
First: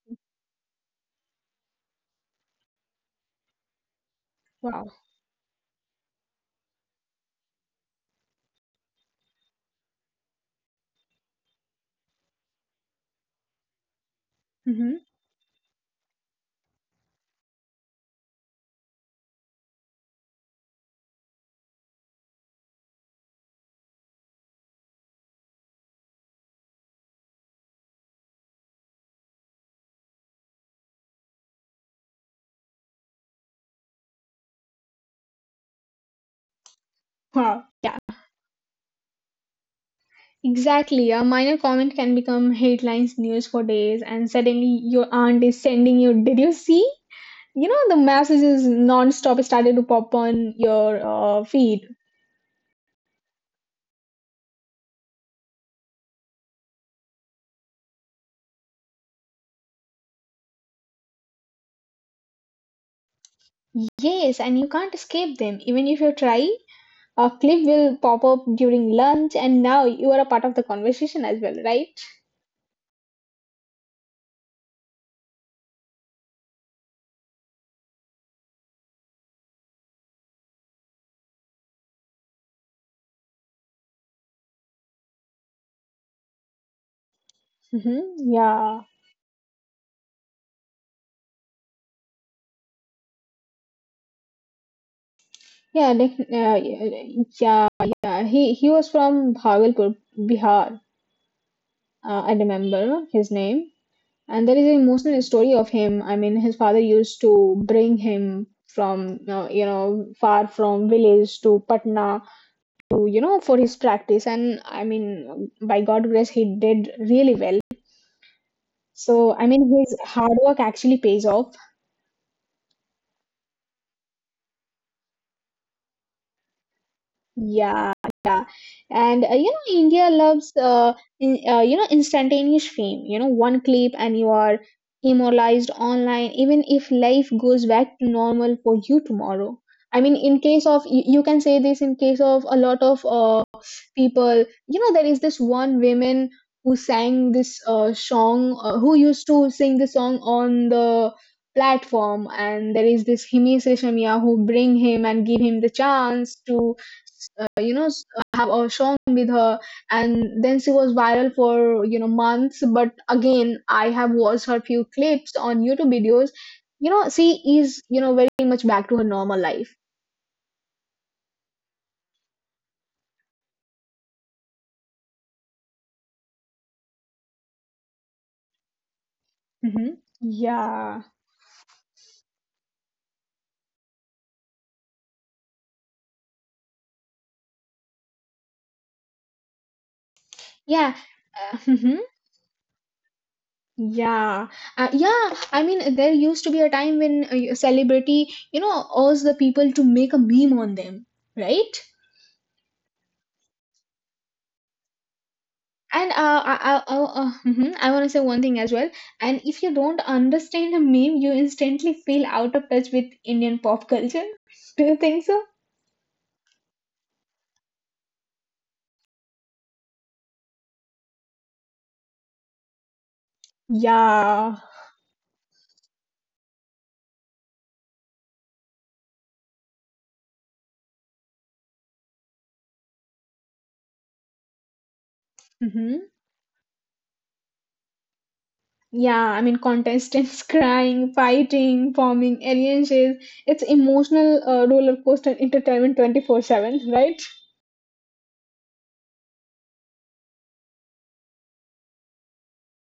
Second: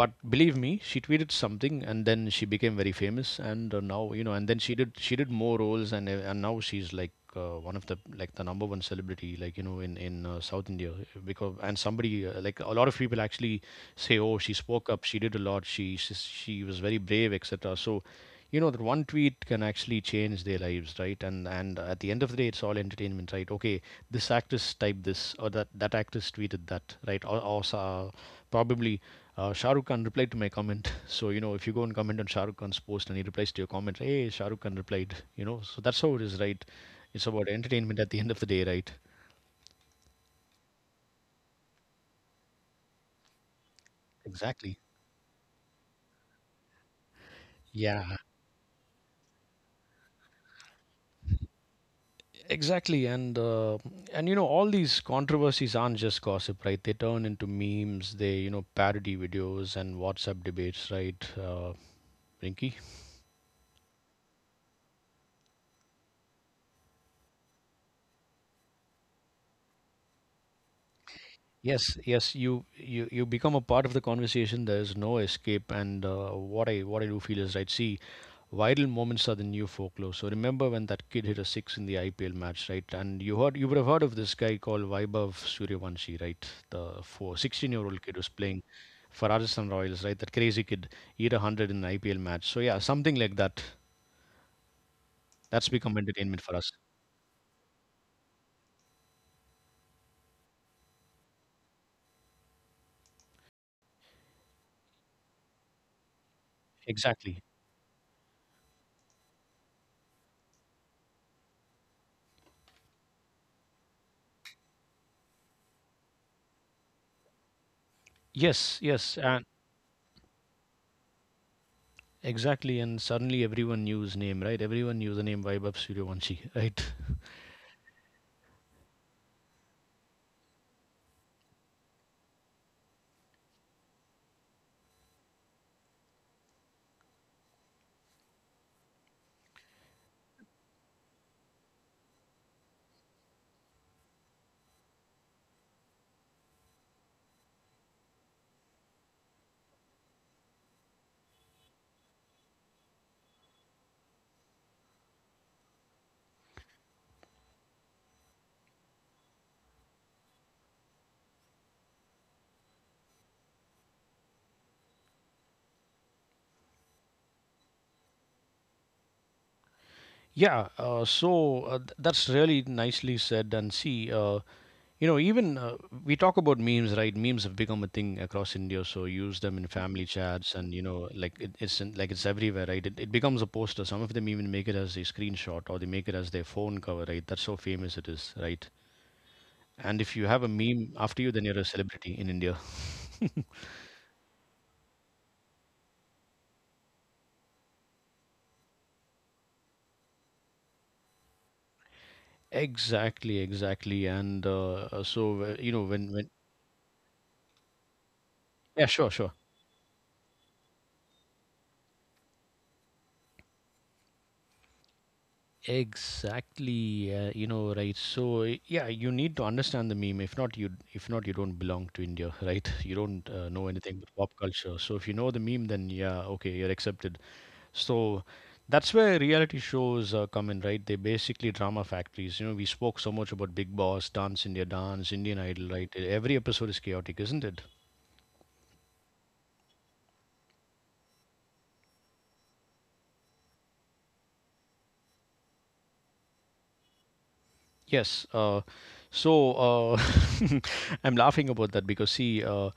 but believe me, she tweeted something, and then she became very famous, and now you know, and then she
Wow.
did she did more roles, and now she's like, one of the, like, the number one celebrity, like, you know, in South India, because and somebody, like a lot of people actually say, oh, she spoke up,
Mm-hmm.
she did a lot, she was very brave, etc. So you know that one tweet can actually change their lives, right? And at the end of the day it's all entertainment, right? Okay, this actress typed this or that, that actress tweeted that, right, or probably, Shah Rukh Khan replied to my comment. So you know, if you go and comment on Shah Rukh Khan's post and he replies to your comment, hey, Shah Rukh Khan replied, you know, so that's how it is, right? It's about
Wow.
entertainment
Yeah,
at the end of the day, right?
exactly. A minor comment can become headlines news for days, and suddenly
Exactly,
your aunt is sending you, did you see? You know, the
yeah.
messages non-stop started to pop on your feed.
Exactly, and you know all these controversies aren't just gossip, right? They turn into memes, they, you know, parody videos and WhatsApp debates, right, uh, Rinky?
Yes, and you can't escape them. Even if you try, a clip will pop up during lunch, and now you are a part of the conversation as well, right?
Yes, yes, you become a part of the conversation. There's no escape, and what I do feel is right. See, viral moments are the new folklore. So remember when that kid hit a six in the IPL match, right? And you would have heard of this guy called Vaibhav Suryavanshi, right? The 16-year-old
Mm-hmm.
kid who's playing
Yeah.
for Rajasthan Royals, right? That crazy kid he hit 100 in an IPL match. So yeah, something like that. That's
Yeah,
become
like, uh,
entertainment for us.
yeah, yeah. He was from Bhagalpur, Bihar. I remember his name, and there is an emotional story of him. I mean, his father used
Exactly.
to bring him from you know far from village to Patna to you know for his practice and I mean by god grace he did really well
Yes, yes,
so I
and
mean his hard work actually pays off.
exactly, and suddenly everyone knew his name, right? Everyone knew the name Vaibhav Suryavanshi, right?
Yeah and you know India loves you know instantaneous fame. You know one clip and you are immortalized online even if life goes back to normal for you tomorrow. I mean in case of you can say this in case of a lot of people. You know there is this one woman who sang this song who used to sing the song on the platform and there is this Himesh Reshamia who bring him and give him the chance to have a song with her and then she was viral for you know months but again I have watched her few clips on YouTube videos. You know she is you know very much back to her normal life.
Yeah, that's really nicely said. And see, you know, even we talk about memes, right? Memes have become a thing across India, so use them in
Hmm
family chats, and you
Yeah.
know, like it's everywhere, right? It becomes a poster. Some of them even make it as a screenshot, or they make it as their phone cover, right? That's how famous it is, right? And if you have a meme after you, then you're a
yeah
celebrity in India.
Yeah, yeah. I mean, there used to be a time when a celebrity, you know, urged the people to make a meme on them, right?
Exactly, exactly. You know,
And I want to say one thing as
yeah,
well.
sure, sure.
And if you don't understand a meme, you instantly feel out of touch with Indian pop culture. Do you think so?
Exactly. Right. So, yeah, you need to understand the meme. If not, you don't belong to India, right? You don't know anything but pop
Yeah.
culture. So, if you know the meme, then yeah, okay, you're accepted. So, that's where reality shows come in, right? They're basically drama factories. You know, we spoke so much about Big Boss, Dance India, Dance, Indian Idol,
hmm
right? Every episode is chaotic, isn't it?
Yeah, I mean, contestants crying, fighting, forming alliances. It's emotional roller coaster entertainment 24/7, right?
Yes. So uh, I'm laughing about that because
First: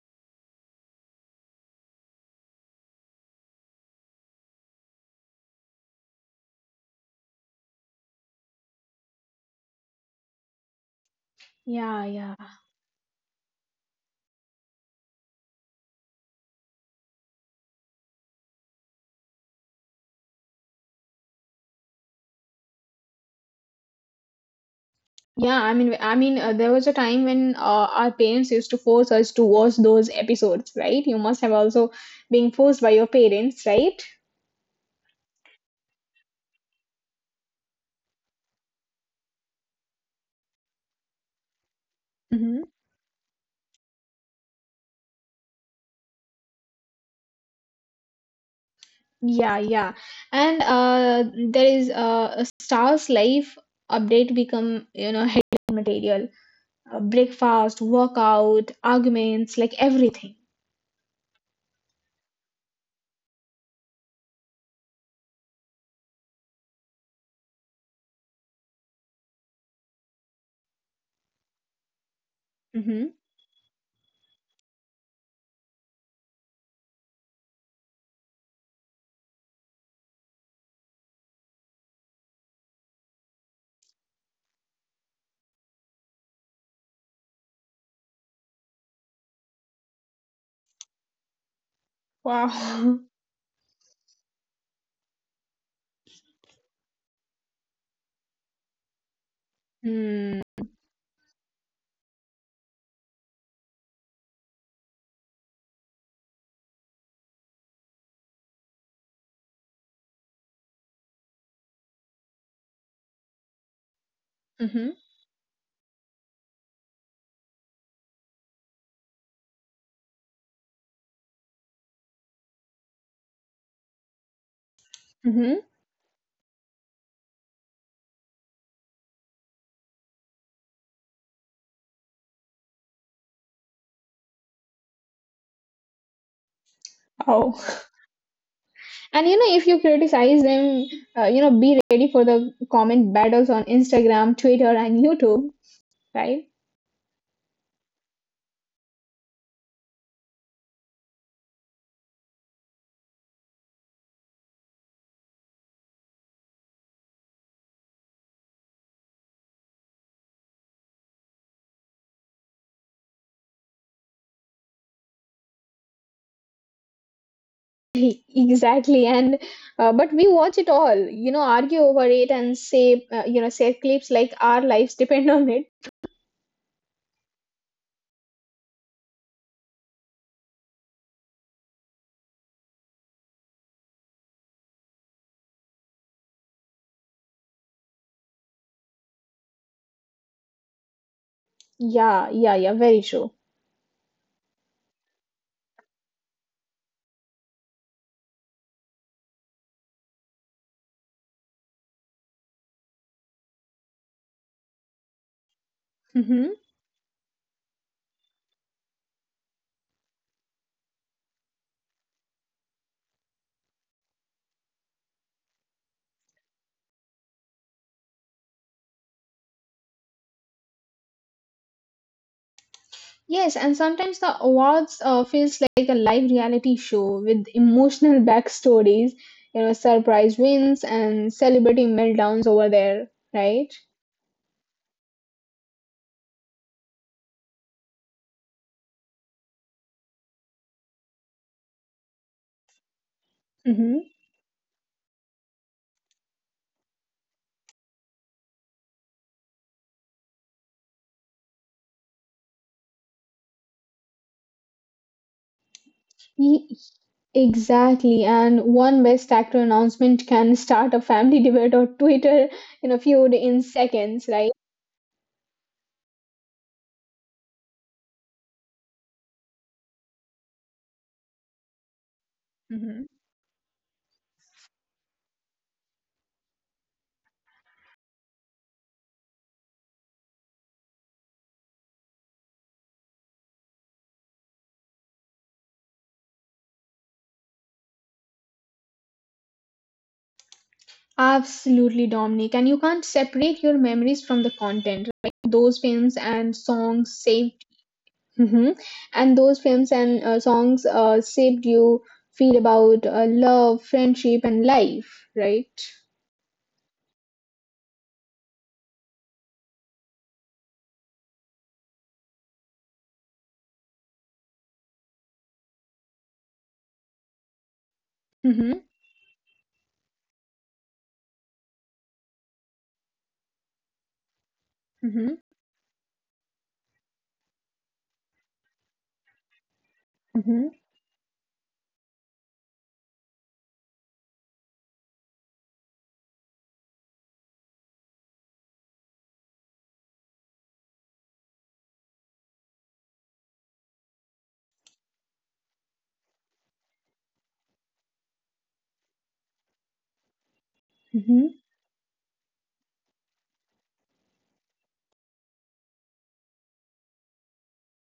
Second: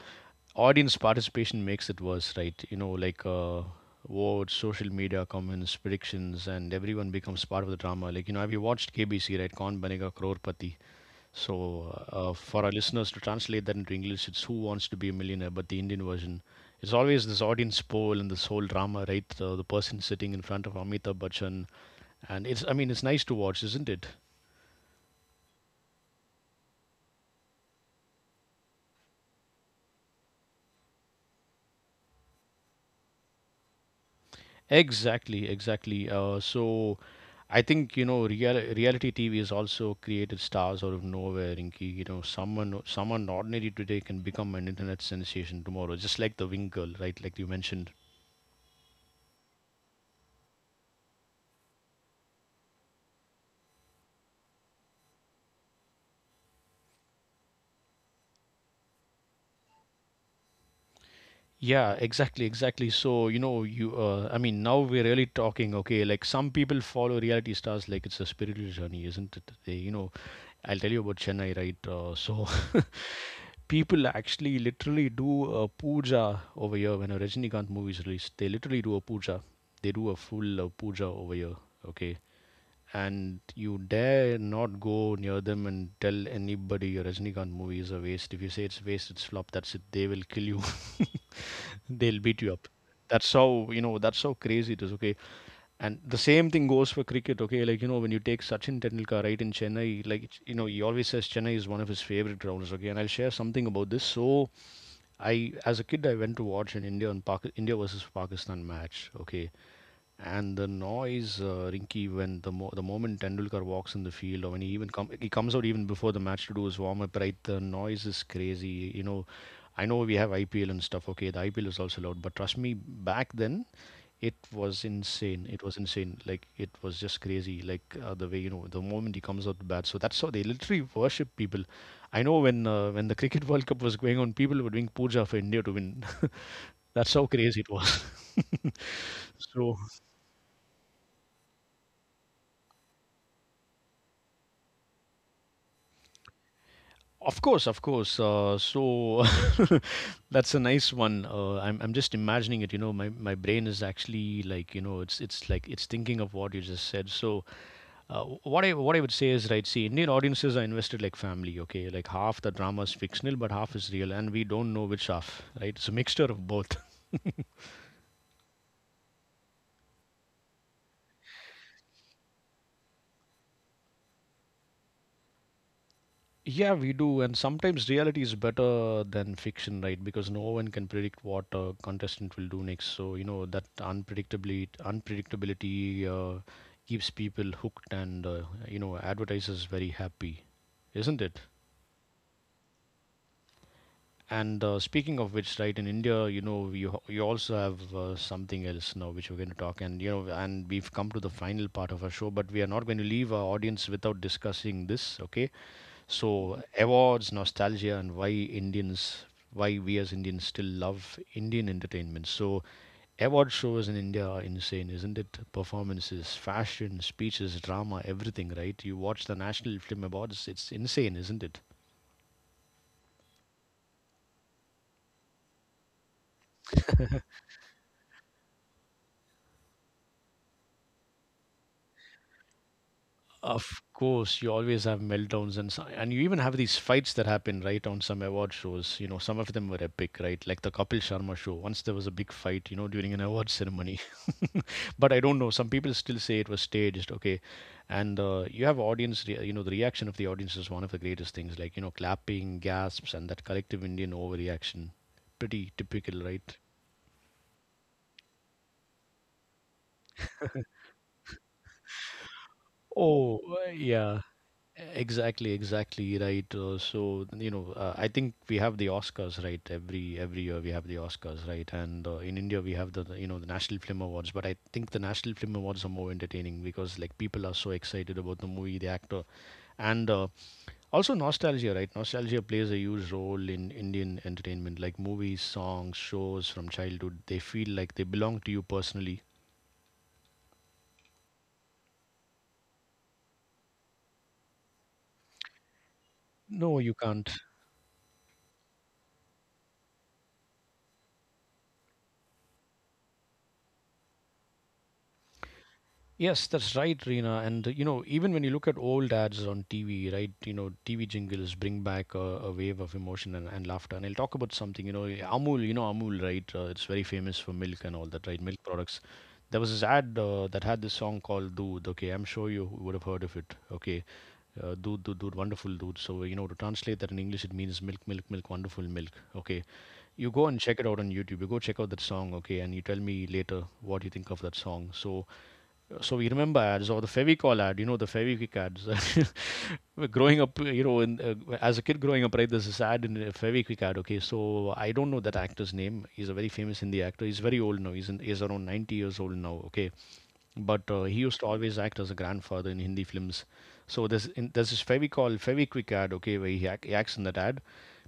audience participation makes it worse, right? Votes, social media comments, predictions, and everyone becomes part of the drama. Like you know, have you watched KBC, right? Kaun Banega Crorepati. So
Yeah, yeah.
for our listeners to translate that into English, it's Who Wants to Be a Millionaire, but the Indian version. It's always this audience poll and this whole drama, right? The person sitting in front of Amitabh Bachchan, and it's—I mean, it's nice to watch, isn't it?
There was a time when our parents used to force us to watch those episodes, right? You must have also been forced by your parents, right?
Exactly, exactly. So I think, you know, reality TV has also created stars out of nowhere, Rinki. You know,
hmm
someone ordinary today can become an internet sensation tomorrow, just like the Wing Girl, right? Like you mentioned.
Yeah, yeah. And there is a star's life update become, you know, headline material. Breakfast, workout, arguments, like everything.
Yeah, exactly, exactly. So, you know, you I mean, now we're really talking, okay, like some people follow reality stars like it's a spiritual journey, isn't it? I'll tell you about Chennai, right?
Hmm
People actually literally do a puja over here when a Rajinikanth movie is released. They literally do a puja. They do a full puja over here. Okay, and you dare not go near them and tell anybody your Rajnikant movie is a waste. If you say it's waste, it's flop. That's it. They will kill you. They'll beat you up.
Wow.
That's how you know. That's how crazy it is. Okay, and the same thing goes for cricket. Okay, like you know when you take Sachin Tendulkar right in Chennai,
Hmm.
you know he always says Chennai is one of his favorite grounds. Okay, and I'll share something about this. So I, as a kid, I went to watch an India versus Pakistan match. Okay, and the noise, Rinky, when the the moment Tendulkar walks in the field, or when he even
hmm
he comes out even before the match to do his warm up, right? The noise is crazy. You know, I know we have IPL and stuff. Okay, the IPL is also loud, but trust me, back then it was insane. It
Mm-hmm.
was insane. Like it was just crazy. Like the way you know, the moment he comes out to bat. So that's how they literally worship people. I know when the Cricket World Cup was going on, people were doing puja for India to win. That's how crazy it
Oh.
was.
And you know,
so.
if you criticize them, you know, be ready for the comment battles on Instagram, Twitter, and YouTube, right?
Of course, of course. That's a nice one. I'm just imagining it. You know, my brain is actually like you know, it's like it's thinking of what you just said. So what I would say is right. See, Indian audiences are invested like family. Okay, like half the drama is fictional, but half is real, and we don't know which half. Right, it's a mixture of both.
E- Exactly. And but we watch it all, you know, argue over it and say, you know, share clips like our lives depend on it.
Yeah, we do. And sometimes reality is better than fiction, right? Because no one can predict what a contestant will do next. So, you know, that unpredictably unpredictability keeps people hooked and, you know, advertisers very happy, isn't it?
Yeah, yeah, yeah, very true.
And speaking of which, right, in India, you know, you also have something else now which we're going to talk. And, you know, and we've come to the final part of our show, but we are not going to leave our audience without discussing this, okay? So
Hmm
awards, nostalgia, and why we as Indians still love Indian entertainment. So award shows in India are insane, isn't it? Performances, fashion, speeches, drama, everything, right? You watch the National Film Awards, it's insane, isn't it?
Yes, and sometimes the awards feels like a live reality show with emotional backstories, you know, surprise wins and celebrity meltdowns over there, right?
Of course, you always have meltdowns and you even have these fights that happen right on some award shows. You know, some of them were epic, right? Like the Kapil Sharma show. Once there was a big fight, you know, during an award ceremony.
Mm-hmm.
But I don't know. Some people still say it was staged. Okay, and you have audience. Re- you know, the reaction of the audience is one of the greatest things. Like you know, clapping, gasps, and that collective Indian overreaction. Pretty typical, right?
Exactly, and one best actor announcement can start a family debate or Twitter in a feud
Oh,
in
yeah.
seconds, right?
Exactly, exactly right. So you know, I think we have the Oscars, right? Every year we have the Oscars, right? And in India we have
hmm
the, you know the National Film Awards, but I think the National Film Awards are more entertaining because like people are so excited about the movie, the actor, and also nostalgia, right? Nostalgia plays a huge role in Indian entertainment, like movies, songs, shows from childhood. They feel like they belong to you personally.
Absolutely, Dominic. And you can't separate your memories from the content, right? Those films and
No, you
songs
can't.
saved, Mhm. and those films and songs saved you feel about love, friendship, and life, right?
Yes, that's right, Reena. And you know, even when you look at old ads on TV, right? You know, TV jingles bring back a wave of emotion and laughter. And I'll talk about something. You know, Amul. You know, Amul, right? It's very famous for milk and all that, right? Milk
Mm-hmm.
products. There was this ad that had this song called "Dood." Okay, I'm sure you would have heard of it. Okay, "Dood, Dood,
Mm-hmm.
Dood," wonderful Dood. So you know, to translate that in English, it means milk, milk, milk, wonderful milk. Okay, you go and
Mm-hmm.
check it out on YouTube. You go check out that song, okay, and you tell me later what you think of that song. So, so we remember ads or the Fevicol ad. You know the Feviquick ads. Growing up, you know, as a kid growing up, right? There's this ad in Feviquick ad. Okay, so I don't know that actor's name. He's a very famous Hindi actor. He's very old now. He's around 90 years old now. Okay, but he used
Mm-hmm.
to always act as a grandfather in Hindi films. So there's this Fevicol Feviquick ad, okay, where he acts in that ad.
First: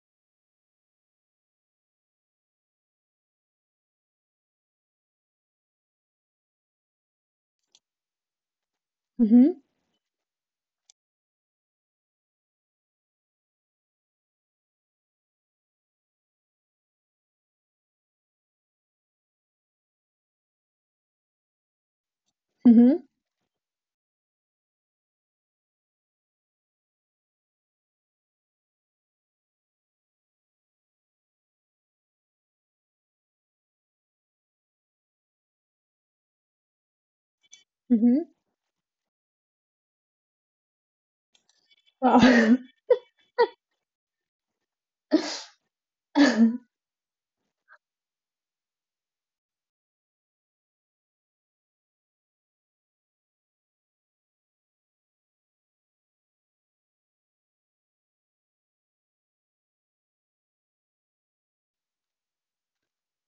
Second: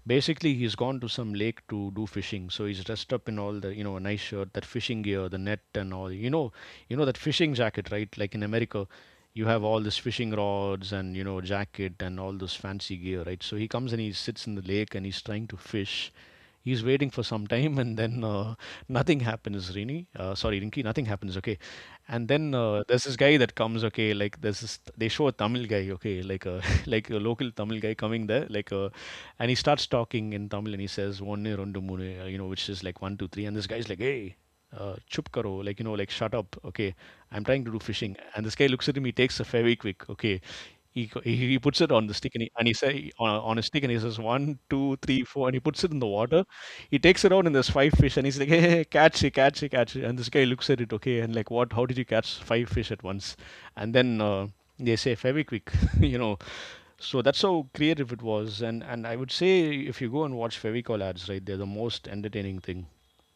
Basically, he's gone to some lake to do fishing. So he's dressed up in all the you know a nice shirt, that fishing gear, the net and all. You know that fishing jacket, right? Like in America, you have all this fishing rods and you know jacket and all this fancy gear, right? So he comes and he sits in the lake and he's trying to fish. He's waiting for some time, and then nothing happens. Rinki, nothing happens. Okay, and then
Mm-hmm.
there's this guy that comes. Okay, like there's this. They show a Tamil guy. Okay, like a like a local Tamil guy coming there. Like a, and he starts talking in Tamil, and he says one rendu moonu, you know, which is like one two three. And this guy's like, hey, chup karo, like you know, like shut up. Okay, I'm trying to do
Mm-hmm.
fishing.
Mm-hmm.
And this guy looks at him. He takes a fairway quick. Okay, he go he puts it on the stick
Wow.
and he say on a stick and he says, one 2 3 four and he puts it in the water. He takes it out and there's 5 fish and he's like, "Hey, hey, hey, catch it, catch it, catch it." And this guy looks at it, "Okay," and like, "What? How did you catch 5 fish at once?" And then, they say Fevikwik, you know. So that's how creative it was. And I would say if you go and watch Fevicol ads, right, they're the most entertaining thing,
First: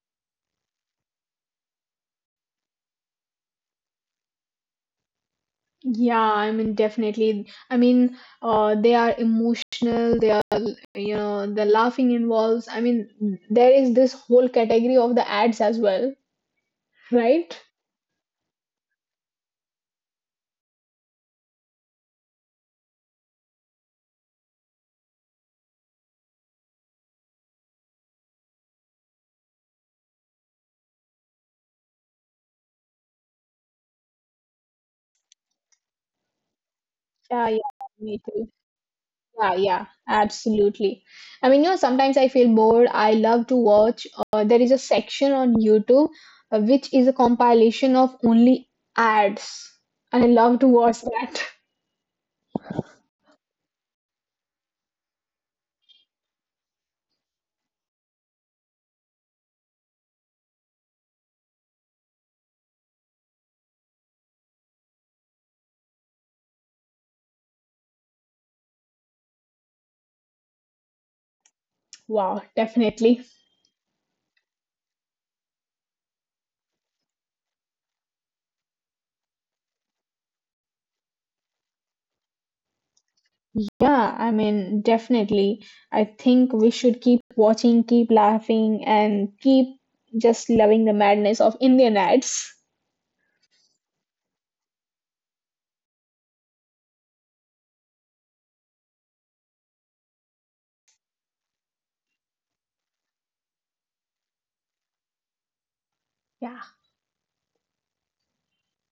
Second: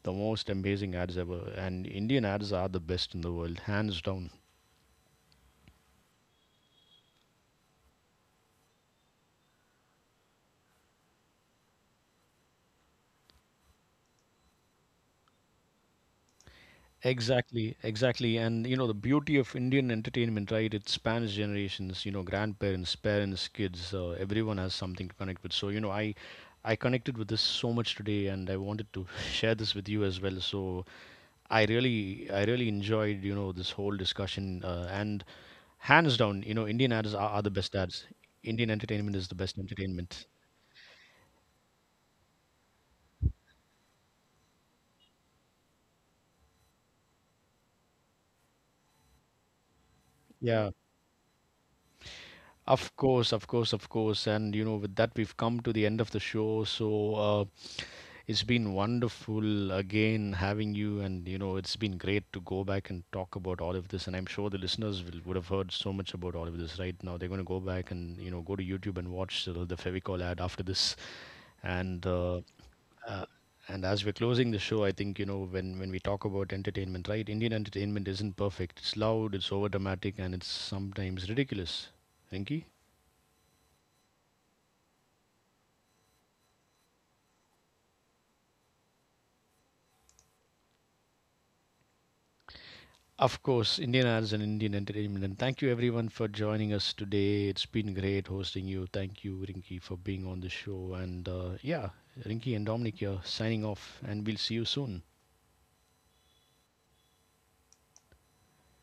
the most amazing ads ever. And Indian ads are the best in the world, hands down.
Yeah, I mean, definitely. I mean, they are emotional. They are, you know, the laughing involves. I mean, there is this whole category of the ads as well, right?
Exactly, exactly. And you know, the beauty of Indian entertainment, right? It spans generations, you know, grandparents, parents, kids, everyone has something to connect with. So, you know, I connected with this so much today and I wanted to share this with you as well. So, I really enjoyed, you know, this whole discussion and hands down, you know, Indian ads are the
Yeah, yeah,
best ads.
me too.
Indian entertainment is the best
Yeah, yeah,
entertainment.
absolutely. I mean, you know, sometimes I feel bored. I love to watch. There is a section on YouTube which is a compilation of only ads, and I love
Yeah.
to watch that.
Of course, of course, of course. And, you know, with that, we've come to the end of the show. So, it's been wonderful again having you. And, you know, it's been great to go back and talk about all of this. And I'm sure would have heard so much about all of this right now. They're going to go back and, you know, go to YouTube and watch the Fevicol ad after this. And, uh,
Wow,
uh,
definitely.
and as we're closing the show, I think, you know, when we talk about entertainment, right, Indian entertainment isn't perfect. It's loud, it's over dramatic, and it's sometimes ridiculous. Rinky?
Yeah, I mean, definitely. I think we should keep watching, keep laughing, and keep just loving the madness of Indian ads.
Of course, Indian Idols and Indian Entertainment. And thank you everyone for joining us today. It's been great hosting you. Thank you, Rinky, for being on the show. And yeah, Rinky and Dominic here signing off, and we'll see you soon.
Yeah.